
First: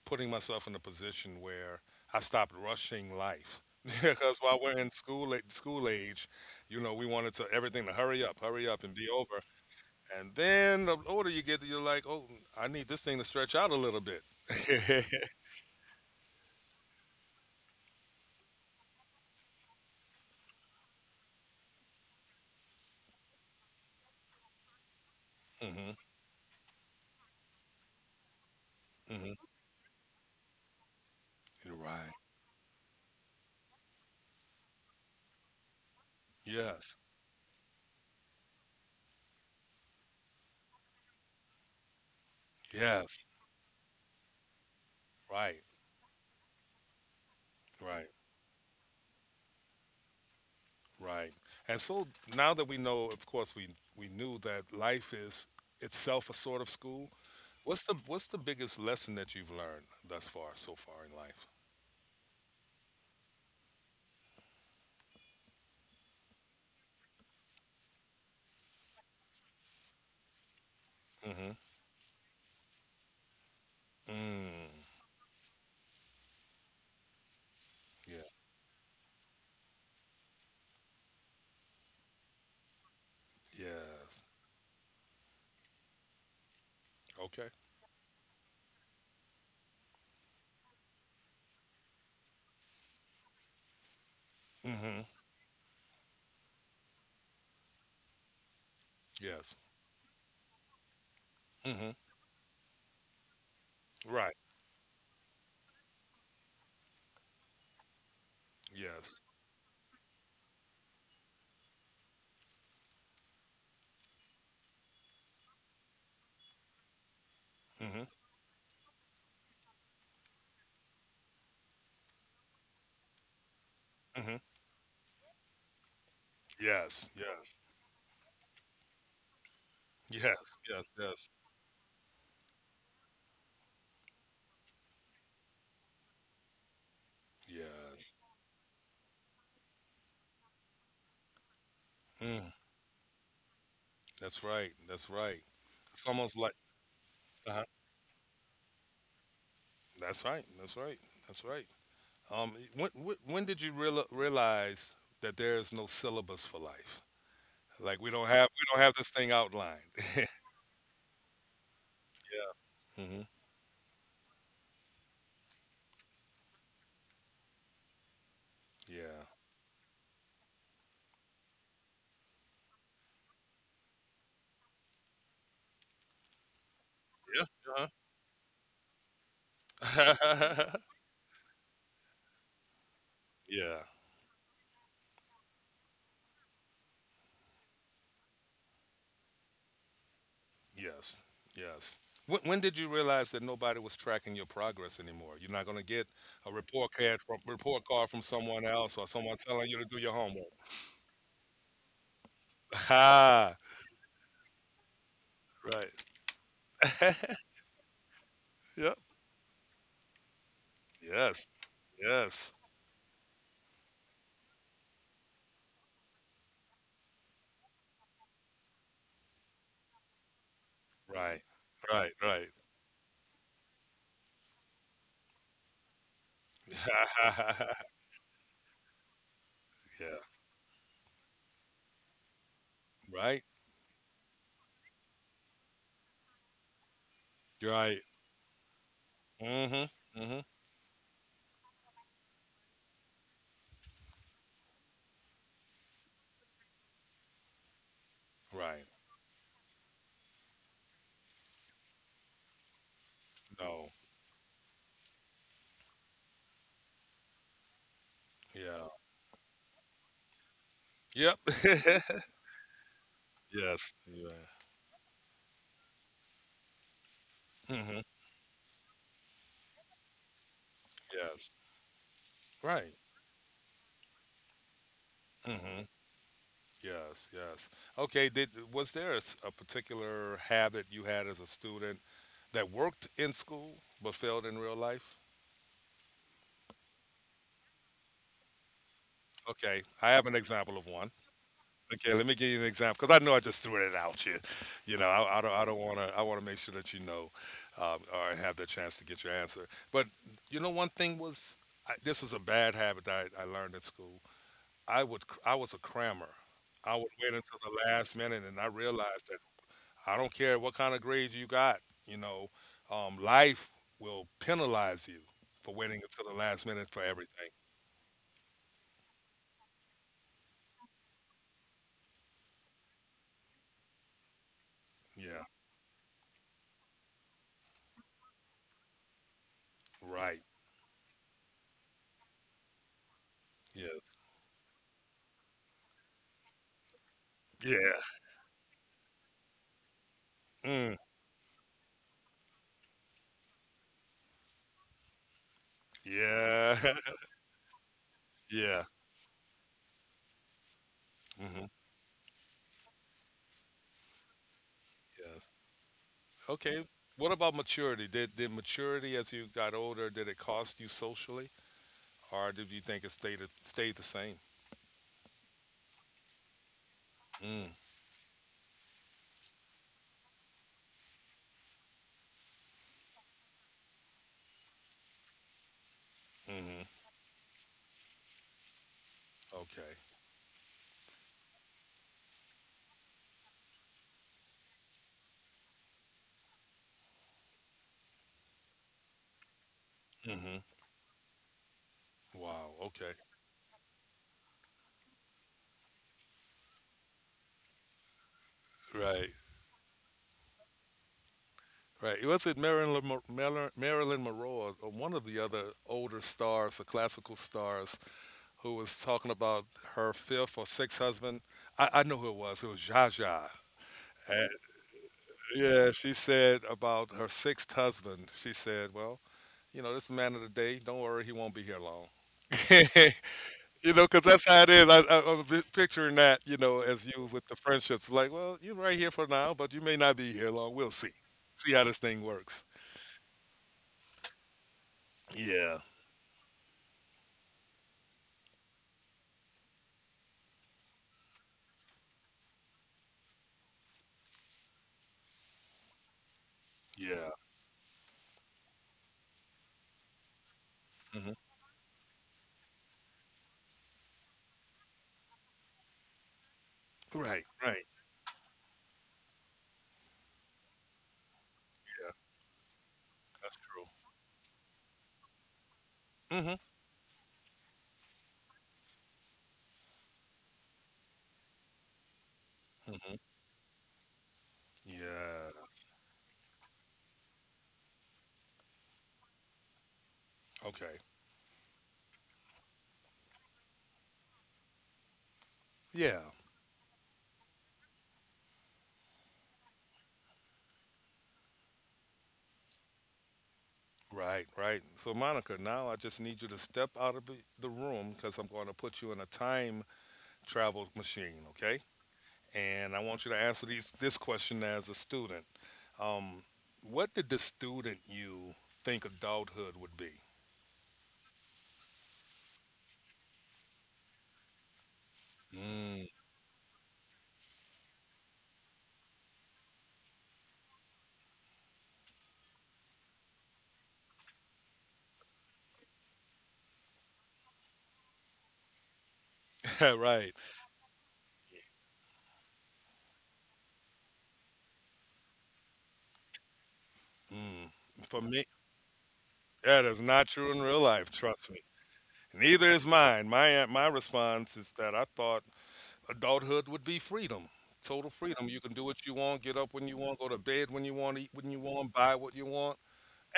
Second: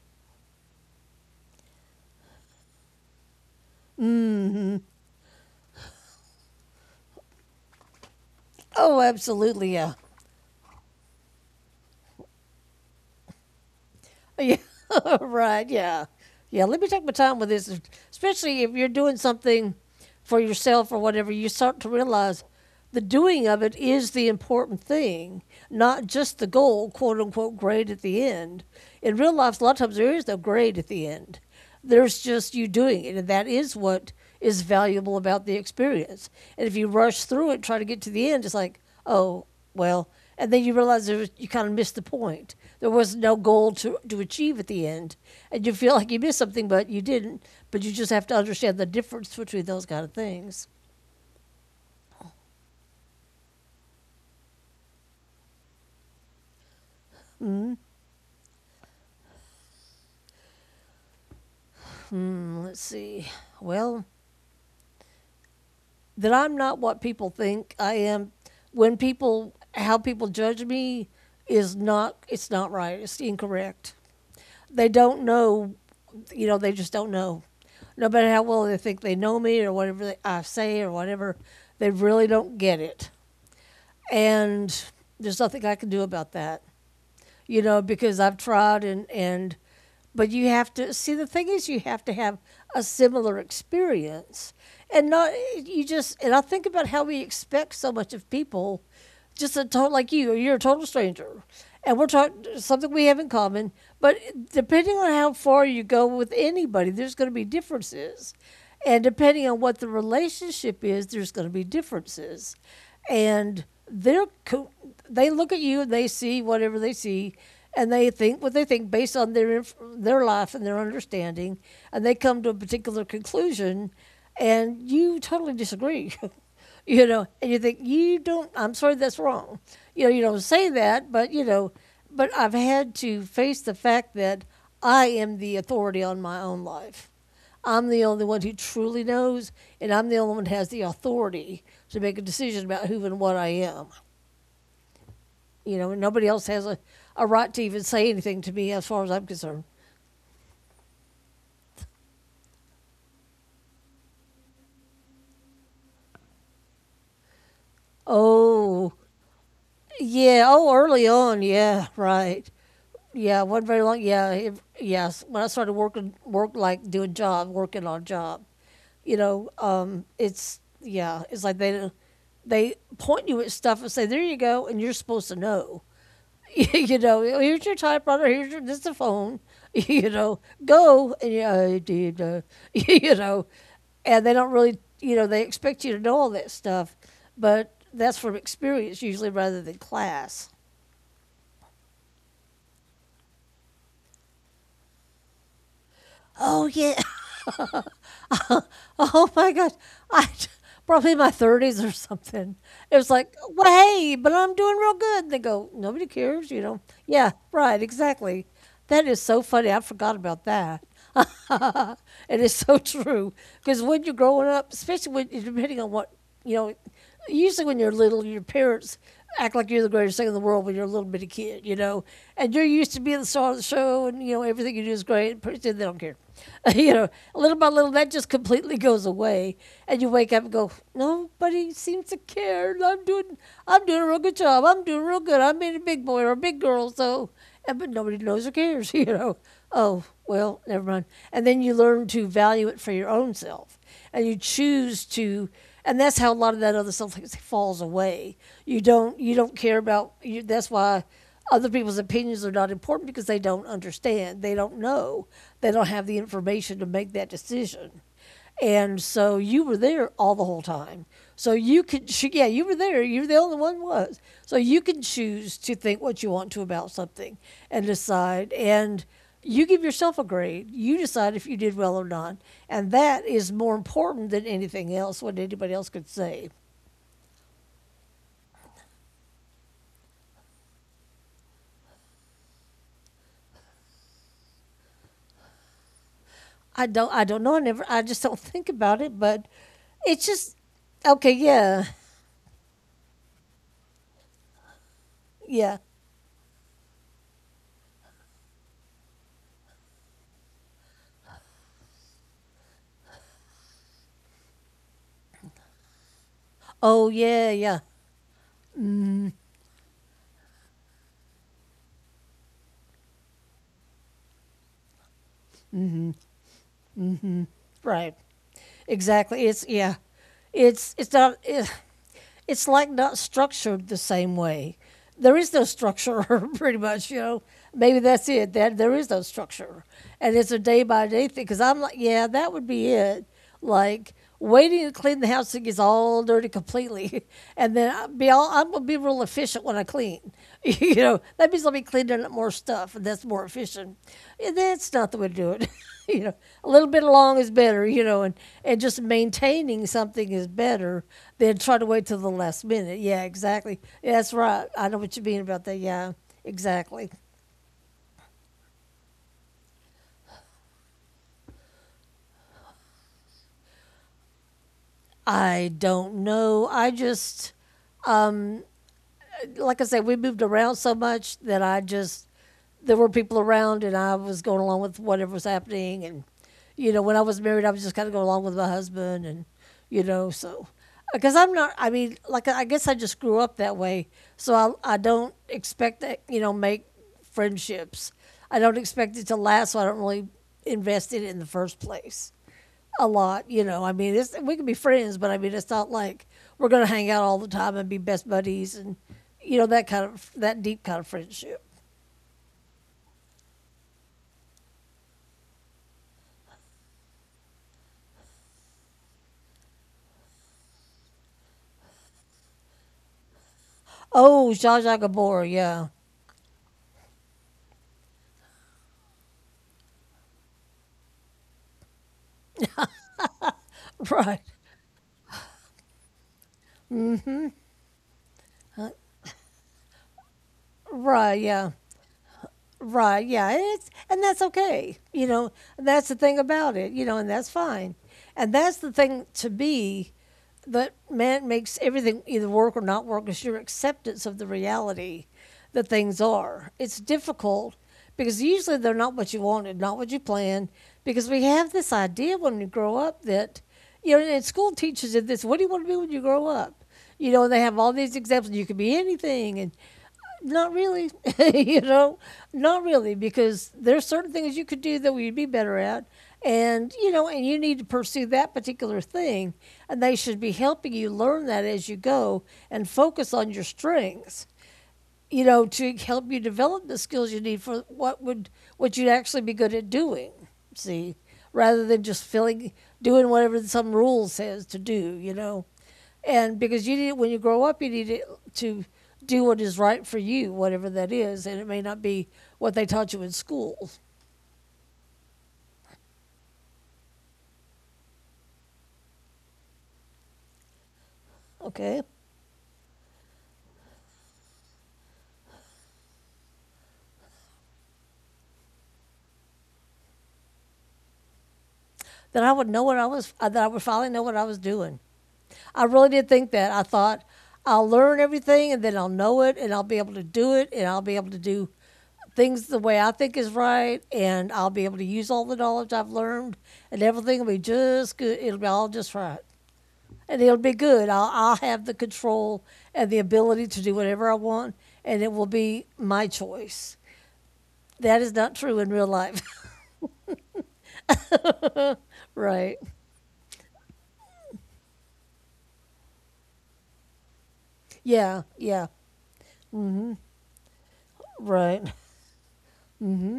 A: putting myself in a position where I stopped rushing life. Because while we're in school, school age, you know, we wanted to everything to hurry up, and
B: Oh,
A: be over.
B: absolutely, yeah.
A: And then the older you get, you're like, oh, I need this thing to stretch out a little bit.
B: Yeah, right. Yeah, yeah. Let me take my time with this, especially if you're doing something for yourself or whatever. You start to realize the doing of it is the important thing,
A: Hmm.
B: not just the goal, quote unquote, grade at the end. In
A: Hmm.
B: real life, a lot of times there is no grade at the end.
A: You're right.
B: There's just you doing it, and that is what is valuable about the experience. And if you
A: Yes.
B: rush through it, try to get to the end, it's like, oh, well, and then you realize there was, you kind of missed the point. There was
A: Yes.
B: no goal to achieve at the end,
A: Right.
B: and you feel like you missed something, but you didn't. But you
A: Right.
B: just have to understand the difference between those kind of things.
A: Right. And so now that we know, of course, we knew that life is itself a sort of school. What's the biggest lesson that you've learned thus far, so far in life?
B: Hmm, let's see. Well, that I'm not what people think I am. When people, how people judge me
A: Mhm.
B: is not, it's not right. It's incorrect.
A: Mm.
B: They don't know, you know, they just don't know. No
A: Yeah.
B: matter how well they think they know me or whatever they, I say or whatever, they really don't get it.
A: Yes.
B: And there's nothing I can do about that,
A: Okay.
B: you know, because I've tried, and but you have to see the thing is you have to have a similar experience,
A: Mhm.
B: and not you just, and I think about how we expect so much of people,
A: Yes.
B: just a total, like you're a total stranger
A: Mhm.
B: and we're talking something we have in common, but
A: Right.
B: depending on how far you go with anybody, there's going to be differences, and
A: Yes.
B: depending on what the relationship is, there's going to be differences. And they're they look at you and they see whatever they see, and
A: Mhm.
B: they think what they think based on their their life and their understanding, and they come to a particular conclusion,
A: Mhm.
B: and you totally disagree. You
A: Yes.
B: know, and
A: Yes.
B: you think you don't, I'm sorry, that's wrong. You know, you
A: Yes.
B: don't say
A: Yes.
B: that,
A: Yes.
B: but you know, but I've had to face the fact that I am the authority on my own life. I'm the
A: Yes.
B: only one who truly knows, and I'm the only one who has the authority to make a
A: Mm.
B: decision about who and what I am.
A: That's right. That's right.
B: You know, and
A: It's
B: nobody
A: almost
B: else
A: like.
B: has a right to
A: Uh-huh.
B: even say anything to me as far as I'm concerned.
A: That's right. That's right. That's right. When did you realize that there is no syllabus for life? Like we don't
B: Oh,
A: have this thing outlined. Yeah.
B: yeah. Oh, early on. Yeah, right.
A: Mhm.
B: Yeah, wasn't very long. Yeah, it, yes. When I started working, work like doing job, working on a job, you
A: Yeah.
B: know, it's, yeah, it's like they point you at stuff and say, there you go, and you're supposed to know. You know,
A: Yeah.
B: here's your
A: Uh-huh.
B: typewriter, here's your, this is the phone, you know, go. And yeah, I did, you know,
A: yeah.
B: and they don't really, you know, they expect you to know all that stuff, but that's from experience usually rather than class.
A: Yes. Yes. When did you realize that nobody was tracking your progress anymore? You're not going to get a
B: Oh yeah.
A: report card from someone else or
B: Oh
A: someone
B: my
A: telling
B: gosh.
A: you to do your
B: I
A: homework.
B: probably in my 30s or something. It was like,
A: Ha.
B: well, hey, but I'm doing real good. They go,
A: Right.
B: nobody cares, you know. Yeah, right, exactly.
A: yep.
B: That is so funny. I forgot about that.
A: Yes.
B: It
A: Yes.
B: is so true. Because when you're growing up, especially when depending on what, you know, usually when you're little, your parents act like you're the greatest thing in the world when you're a little bitty
A: Right.
B: kid, you know,
A: Right. Right.
B: and you're used to being the star of the show, and you know everything you do is great. Pretty they don't care, you know. Little by little, that just completely goes away, and you
A: yeah.
B: wake up and go, nobody seems to care.
A: Right.
B: I'm doing a real good job. I'm doing real good. I'm being a big boy or a big girl, so,
A: You're
B: and, but
A: right.
B: nobody knows or cares, you know.
A: Mm-hmm.
B: Oh
A: Mm-hmm.
B: well, never mind. And then you learn to value it for your own self, and you choose to, and that's how a lot of that other stuff, like, falls away. You
A: Right.
B: don't you don't care about you, that's why other people's opinions are not important because they don't
A: No.
B: understand, they don't know, they don't have the information to make that decision.
A: Yeah.
B: And so you were there all the whole time.
A: Yep.
B: So you could, yeah, you were there. You were the only one who
A: yes.
B: was. So
A: Yeah.
B: you can choose to think what you want to about something and
A: Mm-hmm.
B: decide. And you give yourself a grade. You decide if
A: Yes.
B: you did well or not, and
A: Right.
B: that is more important than anything else. What anybody
A: Mm-hmm.
B: else could say.
A: Yes, yes. Okay, did was there a, a particular habit you had as a student that worked in school but failed in real life?
B: I don't. I don't know. I never. I just don't think about it. But
A: Okay, I
B: it's
A: have an
B: just
A: example of one.
B: okay. Yeah.
A: Okay, let me give you an example because I know I just threw it out you. You know, I
B: Yeah.
A: don't want to. I want to make sure that you know, or have the chance to get your answer. But you know, one thing was, this was a bad habit that I learned in school. I would, I was a crammer. I would
B: Oh
A: wait
B: yeah.
A: until the
B: Yeah.
A: last minute, and I realized that I don't care what kind of grades you got, you know, life will penalize you for waiting until the last minute for everything.
B: Right. Exactly. It's yeah, it's not. It, it's like not structured the same way. There
A: Yeah,
B: is no structure, pretty much. You know, maybe that's it. That there is no structure, and
A: right.
B: it's a day by day thing. Because I'm like, yeah, that would be it.
A: Yeah,
B: Like waiting to clean the house that gets all dirty completely, and
A: yeah,
B: then I'll be all I'm gonna be real efficient when I clean. You
A: mm.
B: know, that means I'll be cleaning up more stuff, and that's more efficient. And that's not the way to do it. You know, a
A: Yeah.
B: little bit along is better. You know, and
A: yeah.
B: just maintaining something is better than
A: Hmm.
B: trying to wait till the last minute. Yeah, exactly. Yeah, that's right. I know what you mean
A: Yes.
B: about that. Yeah,
A: Okay.
B: exactly.
A: What about maturity? Did maturity as you got older, did it cost you socially, or did you think it stayed the same?
B: I don't know. I just
A: Mm.
B: like I said, we moved around so much that I just there were people around, and I was going along with whatever was happening. And
A: Hmm.
B: you know, when I was married, I was just kind of going along with my husband, and
A: Okay.
B: you know, so because I'm not. I mean, like I guess I just grew up that way, so I don't expect that, you know, make friendships. I don't expect it to last, so I don't really
A: Hmm.
B: invest in it in the first place
A: Wow.
B: a
A: Okay.
B: lot. You know, I mean, it's, we can be friends, but I mean, it's not like we're going to hang out all the time and be best buddies and,
A: Right.
B: you know, that kind of, that deep kind of friendship.
A: Right. It was it Marilyn Mo- Marilyn Marilyn Monroe or one of the other older stars, the classical stars, who was talking about her fifth or sixth husband? I know who it was. It was Zsa Zsa. And,
B: Oh, Zsa Zsa Gabor, yeah.
A: yeah, she said about her sixth husband. She said, "Well, you know, this man of the day. Don't worry, he won't be here long." You know, because
B: Right.
A: that's how it is. I'm picturing that, you know, as you with the friendships, like, well, you're right here for now, but you may not be here long. We'll see.
B: Right, yeah.
A: See how this thing works.
B: Right, yeah, and it's, and that's okay. You know,
A: Yeah,
B: that's the thing about it. You know, and that's fine. And that's the thing to be, that man makes everything either work or not work is your acceptance of the reality that things are. It's
A: yeah.
B: difficult because usually they're not what you wanted, not what you planned. Because
A: Mhm.
B: we have this idea when we grow up that, you know, and school teaches you this: what do you want to be when you grow up? You
A: Right,
B: know, they have
A: right.
B: all these examples. You could be anything, and not really, you
A: Yeah,
B: know, not really,
A: that's
B: because
A: true.
B: there's certain things you could do that we'd be better at,
A: Mhm,
B: and you know, and you need to pursue that particular thing, and they should be helping you learn that as you go and
A: mhm.
B: focus on your strengths, you
A: Yeah.
B: know, to help you develop the skills you need for what would what you'd actually be good at doing.
A: Okay.
B: See, rather than just feeling, doing whatever some rule says to do, you know,
A: Yeah.
B: and because you need when you grow up, you need it to do what is right for you, whatever that is, and it may not be what they taught you in school.
A: Right, right. So, Monica, now I just need you to step out of the room because I'm going to put you in a time travel machine, okay?
B: Okay,
A: And I want you to answer these this question as a student. Um, what did the student you think adulthood would be?
B: then I would know what I was. That I would finally know what I was doing. I
A: Mm.
B: really did think that. I thought I'll learn everything, and then I'll know it, and I'll be able to do it, and I'll be able to do things the way I think is right, and I'll be able to use all the knowledge I've learned, and everything will be just good. It'll be all just right.
A: right.
B: And it'll be good. I'll have the control and the ability to do whatever I want, and it will be my choice.
A: Mm. For
B: That is
A: me,
B: not true in real life.
A: that is not true in real life. Trust me. Neither
B: Right.
A: is mine. My response is that I thought adulthood would be freedom, total
B: Yeah.
A: freedom. You can do
B: Yeah.
A: what you want, get up when you want, go to bed when you want, eat when you
B: Right.
A: want, buy what you want.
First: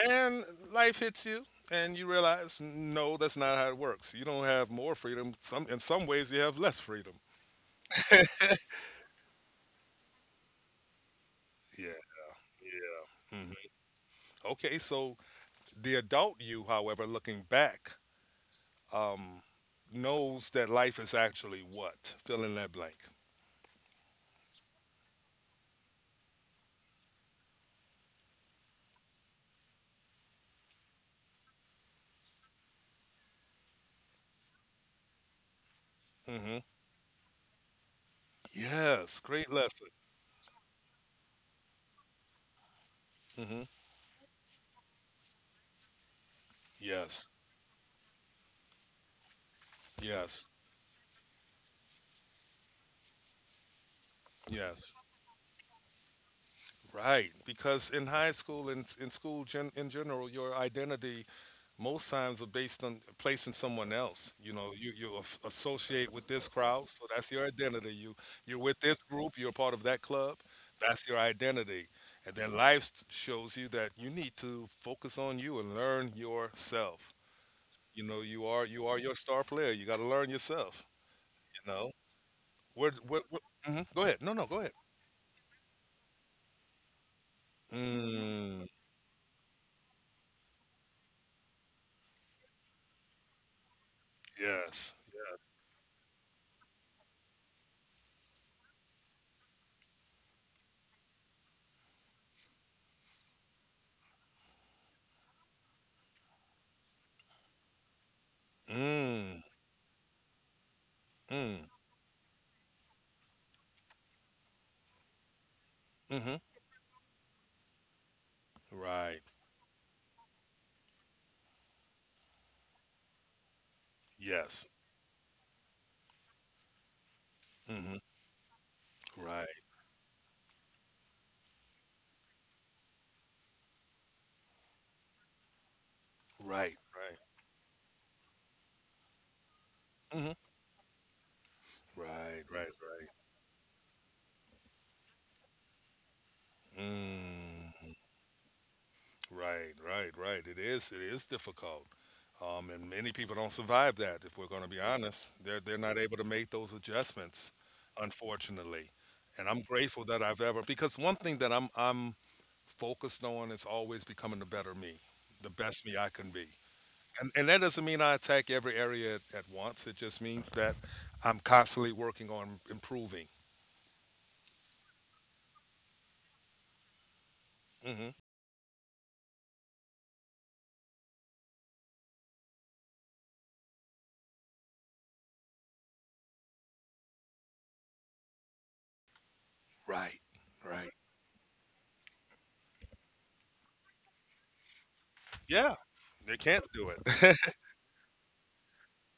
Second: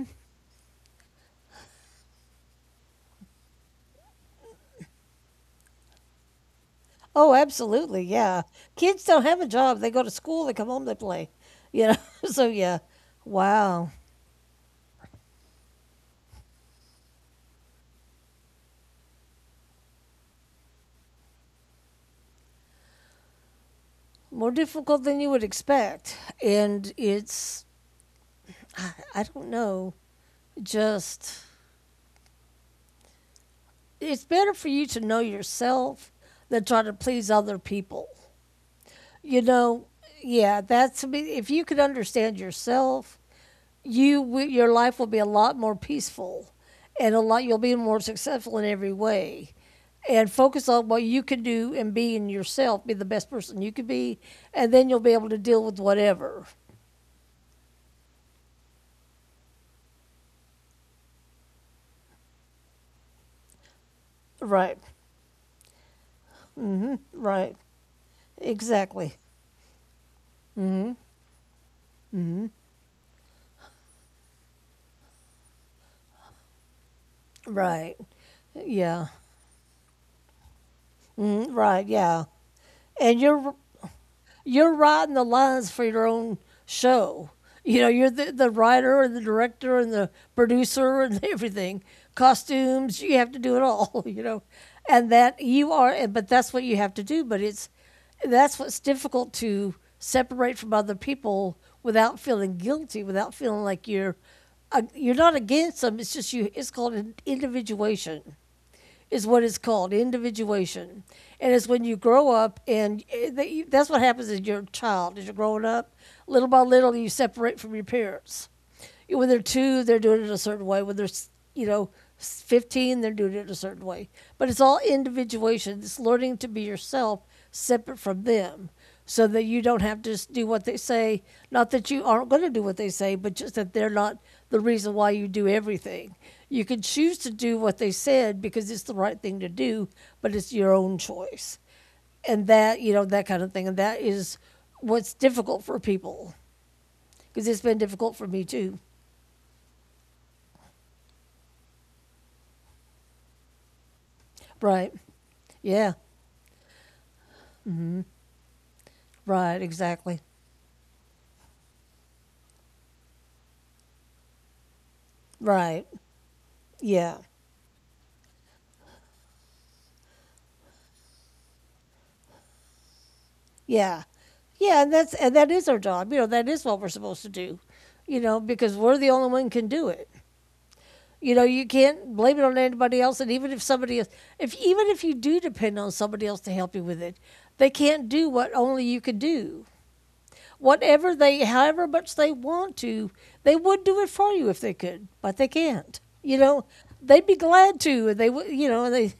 A: And life hits you, and you realize, no, that's not how it works. You don't have more freedom. Some, in some ways, you have less freedom.
B: Oh, absolutely. Yeah. Kids don't have a job. They go to school, they come home, they play.
A: Yeah,
B: You know, so yeah.
A: yeah. Hmm.
B: Wow.
A: Okay. So the adult you, however, looking back, um knows that life is actually what? Fill in that blank.
B: More difficult than you would expect. And I don't know, just, it's better for you to know yourself
A: Hmm.
B: than try to please other people.
A: Yes.
B: you
A: Great
B: know,
A: lesson.
B: yeah, that's, I if you could understand yourself,
A: Hmm.
B: you your life will be a lot more peaceful, and a
A: Yes,
B: lot you'll be more successful in every way. And
A: yes,
B: focus on what you can do and be in yourself, be the best person you could be, and then
A: yes.
B: you'll be able to deal with whatever.
A: Right, because in high school and in school, in general, your identity most times are based on placing someone else. You know,
B: Right,
A: you associate with this crowd, so that's your
B: right,
A: identity. You, you're with this
B: exactly,
A: group, you're part of that club, that's your identity. And then life shows you that you need to focus on you and learn yourself.
B: right.
A: You know, you are, you are
B: Yeah.
A: your star player. You got to learn yourself.
B: Mm,
A: You
B: right.
A: know,
B: Yeah. And
A: where
B: you're
A: mhm. Go ahead. No, no, go ahead.
B: you're writing the lines for your own show. You know, you're the
A: Mm,
B: writer and the director and the producer and everything. Costumes, you have to do it all, you know.
A: yes.
B: And that you are, but that's what you have to do. But that's what's difficult to separate from other people without feeling guilty, without feeling like you're not against them. It's just you, it's called an individuation
A: Yes.
B: is
A: Mm.
B: what it's called, individuation. And
A: Mm,
B: it's when you grow up and that's what happens as your child, as you're growing up,
A: mhm.
B: little by little you separate from your parents.
A: Right.
B: When they're two, they're doing it a certain way. When they're, you know, 15, they're doing it a certain way, but it's
A: Yes.
B: all individuation. It's learning to be yourself,
A: Mhm.
B: separate from them, so that
A: Right.
B: you don't have to just do what they say. Not that you aren't going to do what they say, but just that they're not the reason why you do everything. You
A: Right.
B: can choose
A: Right.
B: to do what they said because it's the right thing to do, but
A: Mhm.
B: it's your own choice.
A: Right.
B: And
A: Right.
B: that, you know,
A: Right.
B: that kind of thing. And that is what's difficult for people because it's been
A: Mm.
B: difficult for me too.
A: Right. Right. Right. It is. It is difficult. And many people don't survive that. If we're going to be
B: Right.
A: honest, they're
B: Yeah.
A: not able to make those adjustments, unfortunately. And
B: Right.
A: I'm grateful
B: Exactly.
A: that I've ever, because one thing that I'm focused on is always becoming the better me, the
B: Right.
A: best me I can be.
B: Yeah.
A: And that doesn't mean I attack every area at once. It just means that I'm constantly working on improving.
B: Yeah. Yeah. And and that is our job. You know, that is what we're supposed to do,
A: Hmm.
B: you know, because we're the only one who can do it. You know, you can't blame it on anybody else. And even if somebody else, if even if you do depend on somebody else to help you with it, they can't do what only you can do,
A: Right, right.
B: whatever they, however much they want to, they would do it for you if they could, but they
A: Yeah,
B: can't.
A: they
B: You know,
A: can't do
B: they'd be
A: it.
B: glad to, and they would, you know,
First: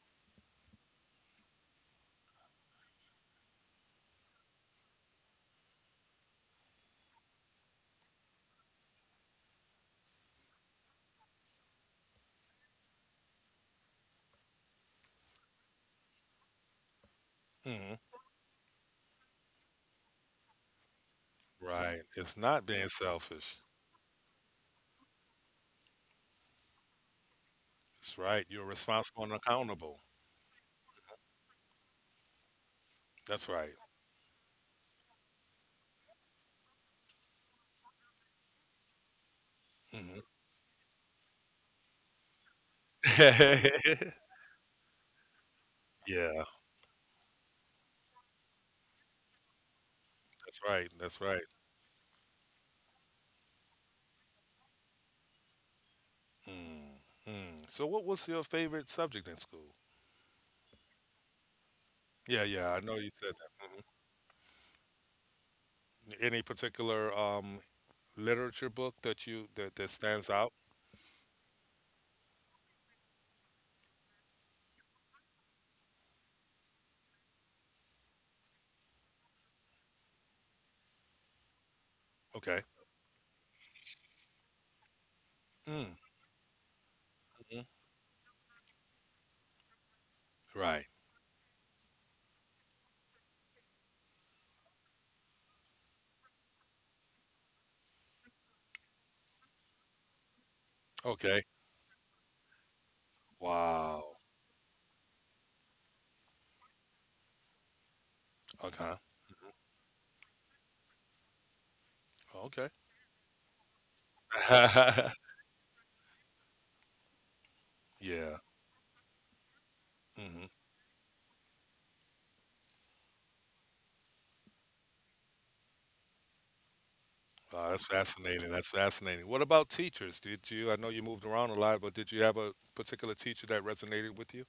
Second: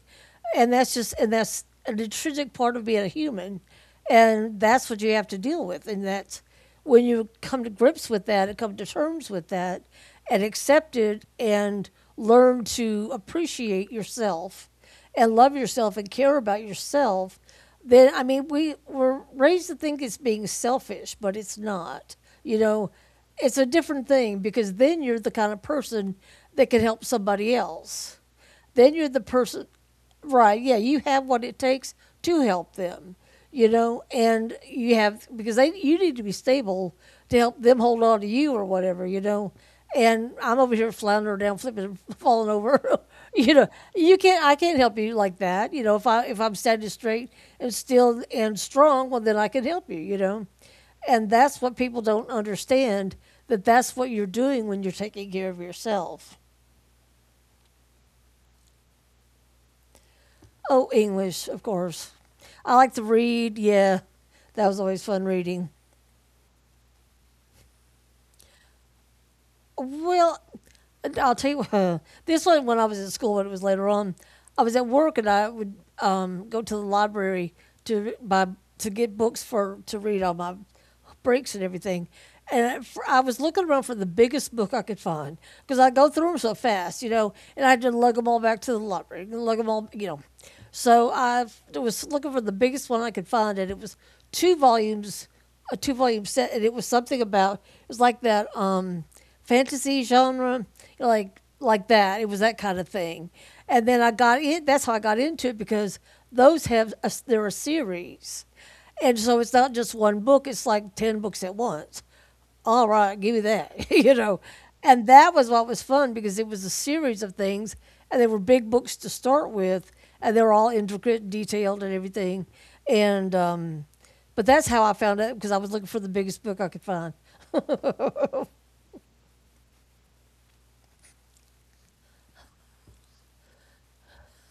B: and and that's an intrinsic part of being a human, and that's what you have to deal with, and that's, when you come to grips with that and come to terms with that, and accept it and learn to appreciate yourself and love yourself and care about yourself,
A: hmm.
B: then, I mean, we were raised to think it's being selfish, but it's
A: Right.
B: not.
A: It's
B: You
A: not being
B: know,
A: selfish.
B: it's a different thing because then you're the kind of person that can help somebody
A: That's
B: else.
A: right. You're
B: Then you're the
A: responsible and
B: person,
A: accountable.
B: right, yeah, you have what it takes to help them,
A: That's
B: you
A: right.
B: know, and you have because they, you need to be stable to help them hold on to you or whatever, you know.
A: Hmm.
B: And I'm over here floundering down, flipping, falling over. You know,
A: yeah,
B: you can't. I can't help you like that. You know, if I if
A: that's
B: I'm standing straight and still and strong, well, then I can help you. You know,
A: right. That's
B: and
A: right.
B: that's what people don't understand. That's what you're doing when you're taking care of yourself.
A: Mm, mm. So, what was your favorite subject in school?
B: Oh, English, of course.
A: Yeah, yeah.
B: I
A: I know
B: like to
A: you said that.
B: read.
A: Hmm.
B: Yeah, that was always fun reading.
A: Any particular, literature book that that stands
B: Well,
A: out?
B: I'll tell you, this was when I was at school, but it was later on. I was at work and I would, go to the library to buy to get books for to read on my breaks and everything.
A: Okay.
B: And for, I was looking around for the biggest book I could find because I
A: Mm,
B: go through them so fast, you know,
A: mhm.
B: and I had to lug them all back to the library, lug them all, you know.
A: Right.
B: So was looking for the biggest one I could find, and it was two volumes, a two volume set, and it was something about it was like that. Fantasy genre,
A: Okay.
B: like that. It was that kind of thing. And then I
A: Wow.
B: got in. That's how I got into it because those have a, they're a series,
A: Okay.
B: and so it's not just one book. It's like ten books at once.
A: Okay.
B: All right, give me that, you know. And that was what was fun because it was a series of things, and they were
A: Yeah.
B: big books to start with, and they
A: Mhm.
B: were all intricate, and detailed, and everything. And but that's how I found it because I was looking for the biggest book I could find.
A: Wow, that's fascinating, that's fascinating. What about teachers? Did you I know you moved around a lot, but did you have a particular teacher that resonated with you?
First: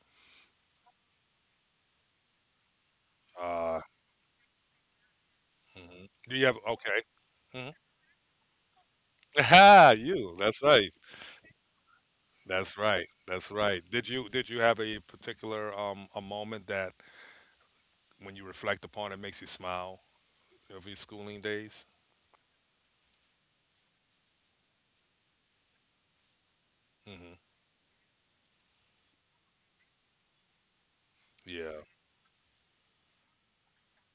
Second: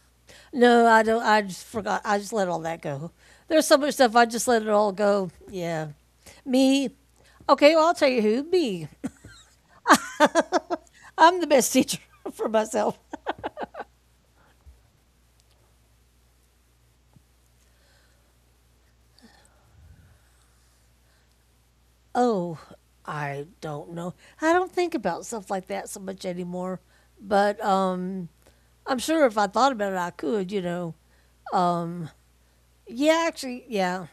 B: No, I don't. I just forgot. I just let all that go. There's so
A: Ah,
B: much stuff. I just let it all go. Yeah,
A: mhm. Do you have
B: me.
A: okay. Mhm.
B: Okay, well, I'll tell you who. Me.
A: Ah, you, that's right.
B: I'm the best teacher for
A: That's
B: myself.
A: right. That's right. Did you have a particular, a moment that when you reflect upon it makes you smile of your schooling days?
B: Oh, I don't know. I don't think about stuff like that so much anymore.
A: Mhm.
B: But I'm sure if I thought about it, I could. You know.
A: Yeah.
B: Yeah, actually, yeah,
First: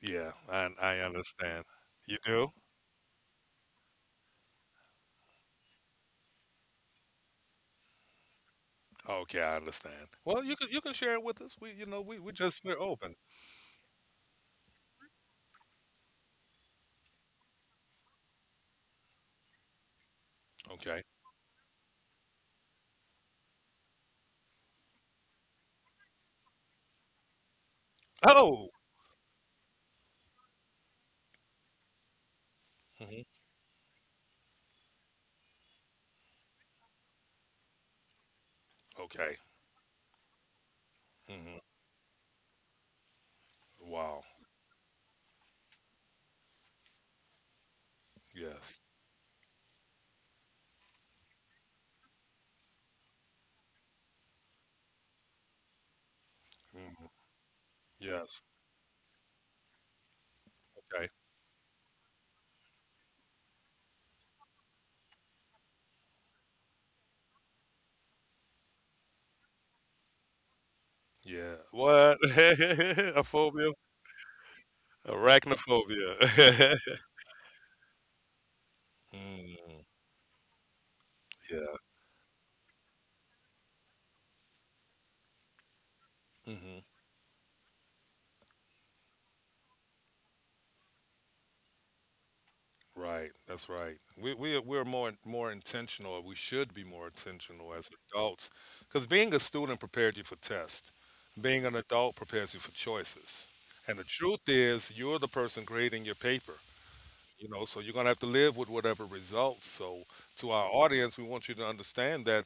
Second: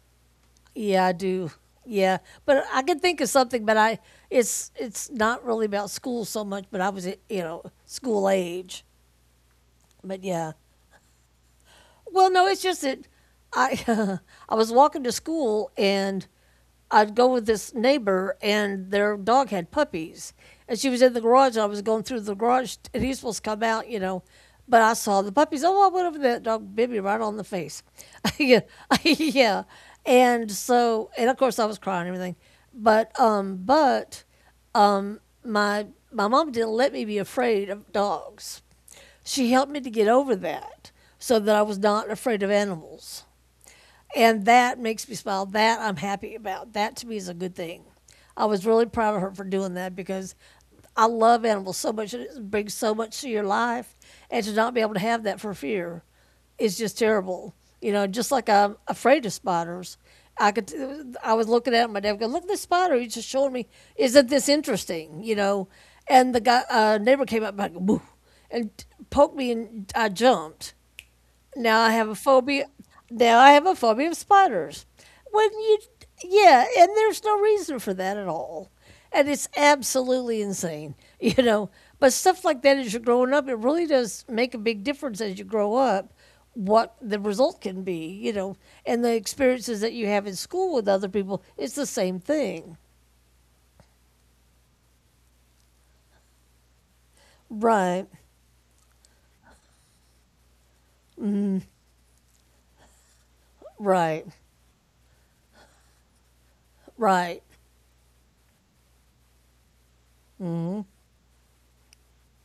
A: Yeah, I
B: yeah, I do.
A: understand. You
B: Yeah,
A: do?
B: but I can think of something. But I, it's not really about school so much. But I was, you know, school age.
A: Okay, I understand.
B: But
A: Well,
B: yeah.
A: you can share it with us. We you know we
B: Well,
A: we
B: no, it's
A: just we're
B: just that
A: open.
B: I I was walking to school and I'd go with this neighbor and their dog had puppies. And she
A: Okay.
B: was in the garage and I was going through the garage and he was supposed to come out, you know. But I saw the puppies. Oh, I went over, that dog bit me right on the face. Yeah.
A: Oh.
B: Yeah. And so, and of course I was crying and everything. But
A: Hmm.
B: um but um my mom didn't let me be afraid of dogs.
A: Okay.
B: She helped me to get over that, so that
A: Hmm.
B: I was not afraid of animals.
A: Wow.
B: And that makes me smile. That I'm happy about. That to me is a good thing. I was
A: Yes.
B: really proud of her for doing that because I love animals so much. It brings so much to your life. And to not be able to have that for fear is just
A: Hmm.
B: terrible. You know, just
A: Yes.
B: like I'm afraid of spiders. I could,
A: Okay.
B: I was looking at it, my dad would go, look at this spider. He's just showing me, isn't this interesting? You know, and the guy, neighbor came up and, like, woo, and poked me and I jumped.
A: Yeah.
B: Now I have
A: What?
B: a phobia.
A: A
B: Now I
A: phobia?
B: have a phobia of spiders. When you, yeah,
A: Arachnophobia.
B: and there's no reason for that at all, and it's
A: Mm,
B: absolutely insane, you know.
A: yeah.
B: But stuff like that, as you're growing up, it really does make a big difference as you grow up.
A: Hmm.
B: What the result can be, you know, and the experiences that you have in school with other people, it's the same thing.
A: Right, that's right. We're more intentional, or we should be more intentional as
B: Right,
A: adults, because being a student prepared you for tests. Being an adult prepares you for choices. And the
B: right,
A: truth is, you're the person grading your paper.
B: right,
A: You know, so you're gonna have to live with whatever results. So to our audience, we want you to understand that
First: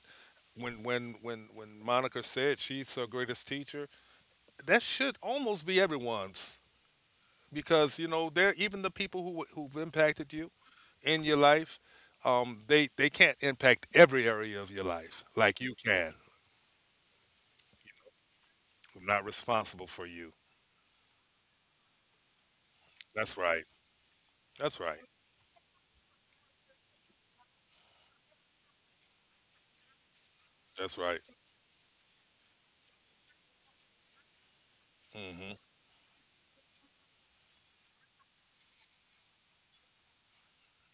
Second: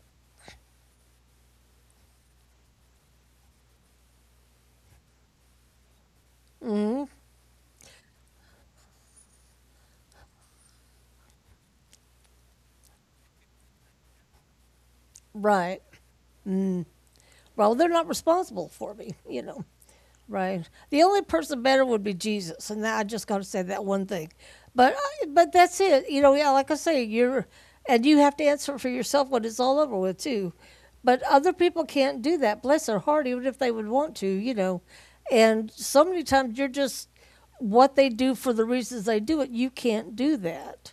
A: when Monica said she's her greatest teacher, that should almost be everyone's because you know they're even the people who have impacted you in your life, they can't impact every area of your life like you
B: right.
A: can.
B: Well, they're not responsible for
A: I'm
B: me,
A: not
B: you know.
A: responsible for you.
B: Right. The only person better would be Jesus, and I just
A: That's
B: got to say
A: right.
B: that one thing.
A: That's
B: But
A: right.
B: uh, but that's it. You know, yeah, like I say, you're, and you have to answer for yourself when it's all over with too.
A: That's right.
B: But other people can't do that. Bless their heart, even if they would want to, you know.
A: Mm-hmm.
B: And so many times you're just what they do for the reasons they do it. You can't do that.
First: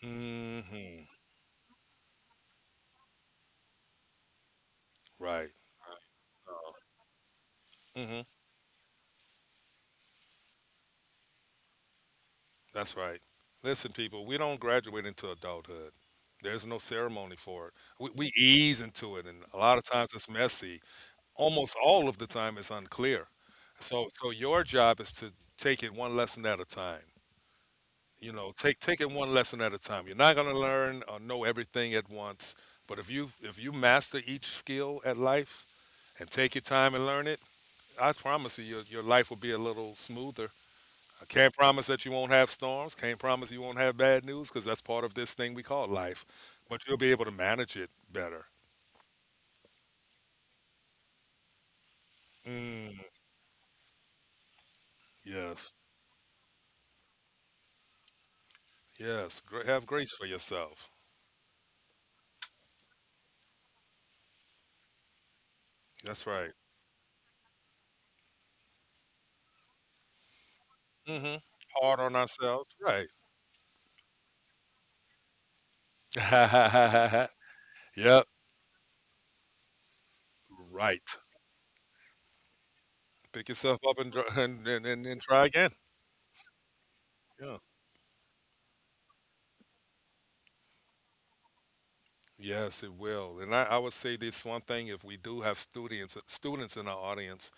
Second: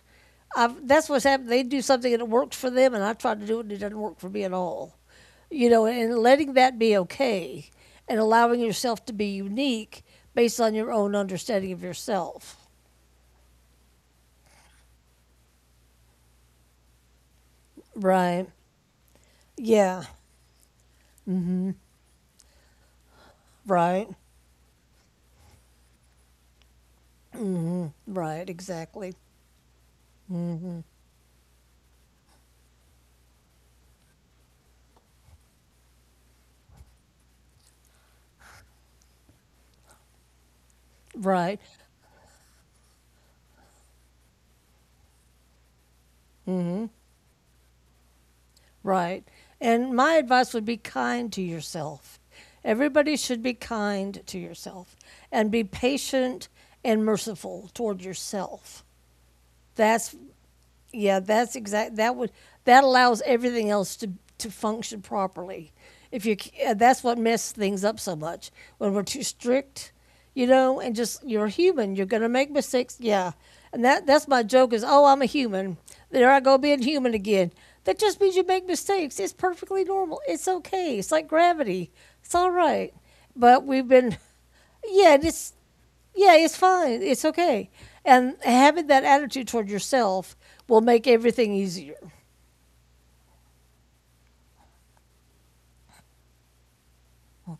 A: Mm-hmm.
B: That's what's happened. They do something and it works for them, and I try to do it and it doesn't work for me at all,
A: Right.
B: you know, and letting
A: Uh-huh.
B: that be okay and
A: Mm-hmm.
B: allowing yourself to be unique based on your own understanding of yourself.
A: That's right. Listen, people, we don't graduate into adulthood. There's no ceremony for it. We
B: Right.
A: ease into it, and a lot of
B: Yeah.
A: times it's messy. Almost all of the time, it's unclear. So,
B: Right.
A: so your job is to take it one lesson at a time. You
B: Right.
A: know, take it
B: Exactly.
A: one lesson at a time. You're not going to learn or know everything at once, but if you master each skill at life and take your time and learn it, I promise you your life will be a little smoother. I can't
B: Right.
A: promise that you won't have storms, can't promise you won't have bad news, because that's part of this thing we call life, but you'll be able to manage it better.
B: Right. And my advice would be kind to yourself.
A: Mm,
B: Everybody should be kind to yourself and be
A: yes.
B: patient and merciful toward yourself.
A: Yes. Have
B: That's
A: grace for yourself.
B: Yeah, that's exact. That allows everything else to function properly. If
A: That's
B: you,
A: right.
B: that's what messes things up so much when we're too strict, you know, and just
A: Hmm.
B: you're human.
A: Hard
B: You're
A: on
B: gonna make
A: ourselves,
B: mistakes.
A: right.
B: Yeah, and that's my joke is, oh, I'm a human. There I go being human again. That just
A: Yep.
B: means you make mistakes. It's perfectly normal. It's okay.
A: Right.
B: It's like gravity. It's all right.
A: Pick
B: But
A: yourself
B: we've
A: up and
B: been
A: and, and, and,
B: yeah,
A: and
B: and
A: try
B: it's
A: again.
B: yeah, it's fine. It's
A: Yeah.
B: okay. And having that attitude toward yourself will make everything easier.
A: Yes, it will. And I would say this one thing: if we do have students in our audience,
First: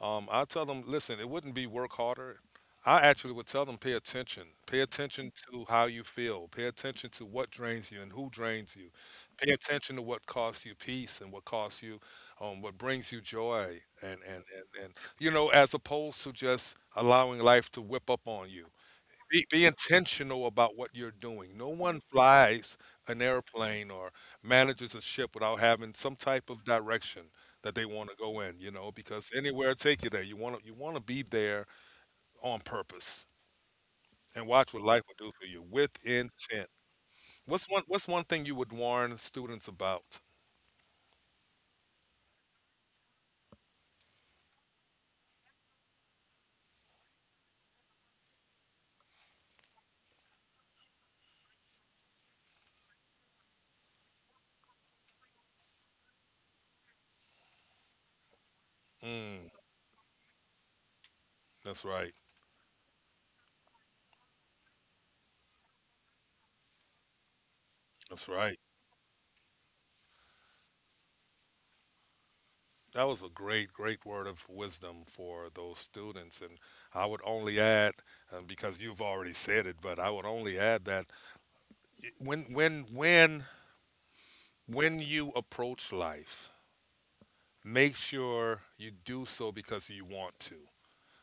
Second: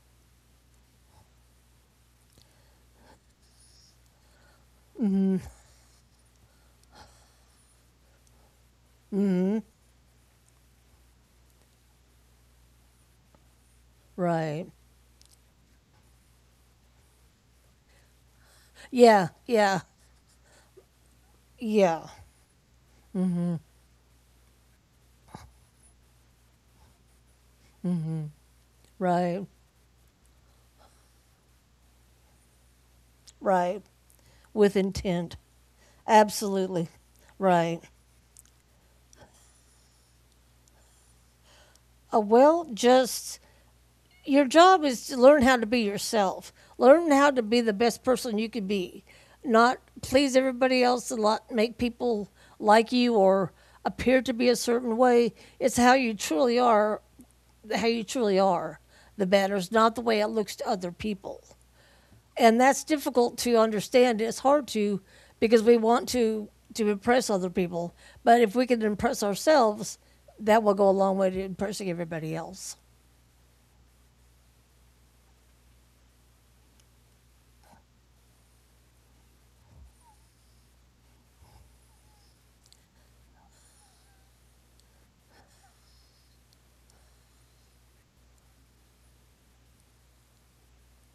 A: I tell them, listen, it wouldn't be work harder. I actually would tell them, pay attention. Pay attention to how you feel. Pay attention to what drains you and who drains you. Pay attention to what costs you peace and what costs you, what brings you joy.
B: Right.
A: You know, as opposed to just allowing life to whip up on you.
B: Yeah,
A: Be
B: yeah,
A: intentional about what you're doing. No one
B: yeah.
A: flies an airplane or manages a ship without having some type of direction that they want to go in, you know, because
B: Right,
A: anywhere take you there. You want to be there on purpose
B: right.
A: and watch
B: With
A: what life will do
B: intent.
A: for you with intent.
B: Absolutely.
A: What's
B: Right.
A: one what's one thing you would warn students about?
B: Well, just, your job is to learn how to be yourself, learn how to be the best person you could be, not please everybody else and lot, make people like you or appear to be a certain way. It's how you truly are, how you truly are, the
A: Mm,
B: matters, not the way it looks to other people.
A: that's right.
B: And that's difficult to understand. It's hard to because we want to impress other people,
A: That's
B: but if
A: right.
B: we can impress ourselves, that will go a long way to impressing everybody else.
A: That was a great, great word of wisdom for those students. And I would only add, because you've already said it, but I would only add that when when when when you approach life, make sure you do so because you want to.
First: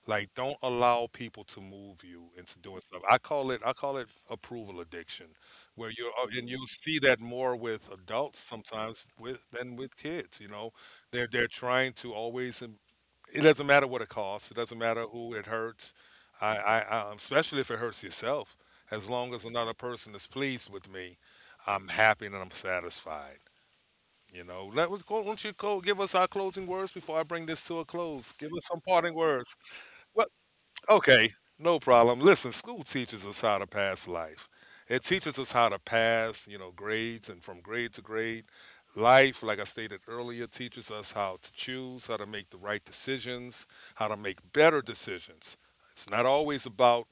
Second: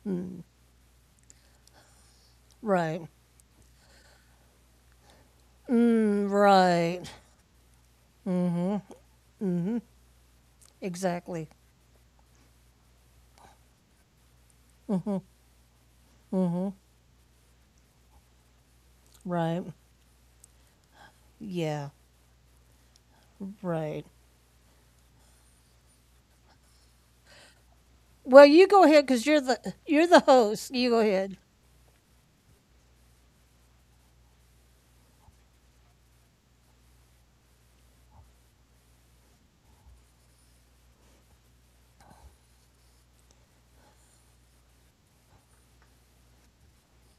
A: Like don't allow people to move you into doing stuff.
B: Right.
A: I call it approval addiction, where you're
B: Mm,
A: and you'll see
B: right.
A: that more with adults sometimes with than with kids. You know, they're
B: Exactly.
A: they're trying to always it doesn't matter what it costs. It doesn't matter who it hurts. I especially if it hurts yourself. As long as
B: Right.
A: another person is pleased with me,
B: Yeah.
A: I'm happy and I'm satisfied.
B: Right.
A: You know, let us go. Won't you go give us our closing words before I bring this to a close?
B: Well,
A: Give
B: you
A: us
B: go
A: some
B: ahead
A: parting
B: because
A: words.
B: you're the
A: Well,
B: host. You go
A: Okay,
B: ahead.
A: no problem. Listen, school teaches us how to pass life. It teaches us how to pass, you know, grades and from grade to grade. Life, like I stated earlier, teaches us how to choose, how to make the right decisions, how to make better decisions. It's not always about,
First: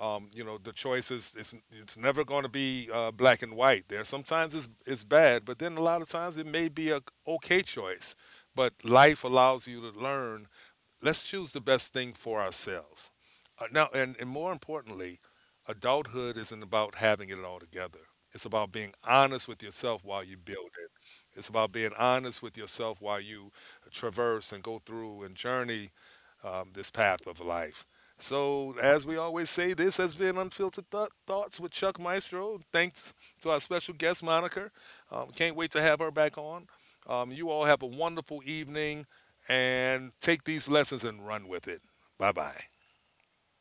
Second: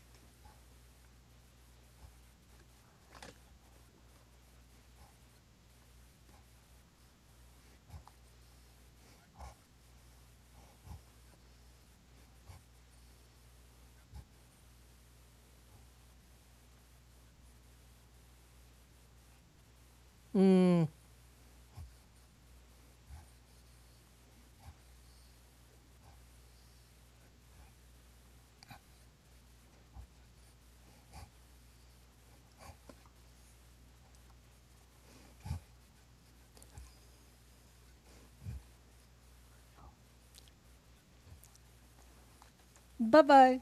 A: you know, the choices. It's never going to be black and white. There, sometimes it's bad, but then a lot of times it may be a okay choice. But life allows you to learn let's choose the best thing for ourselves. Now, and more importantly, adulthood isn't about having it all together. It's about being honest with yourself while you build
B: Mm.
A: it. It's about being honest with yourself while you traverse and go through and journey this path of life. So, as we always say, this has been Unfiltered Thoughts with Chuck Maestro. Thanks to our special guest, Monica. Can't wait to have her back on. You all have a wonderful evening and take these lessons and run with it. Bye bye.
B: Bye bye.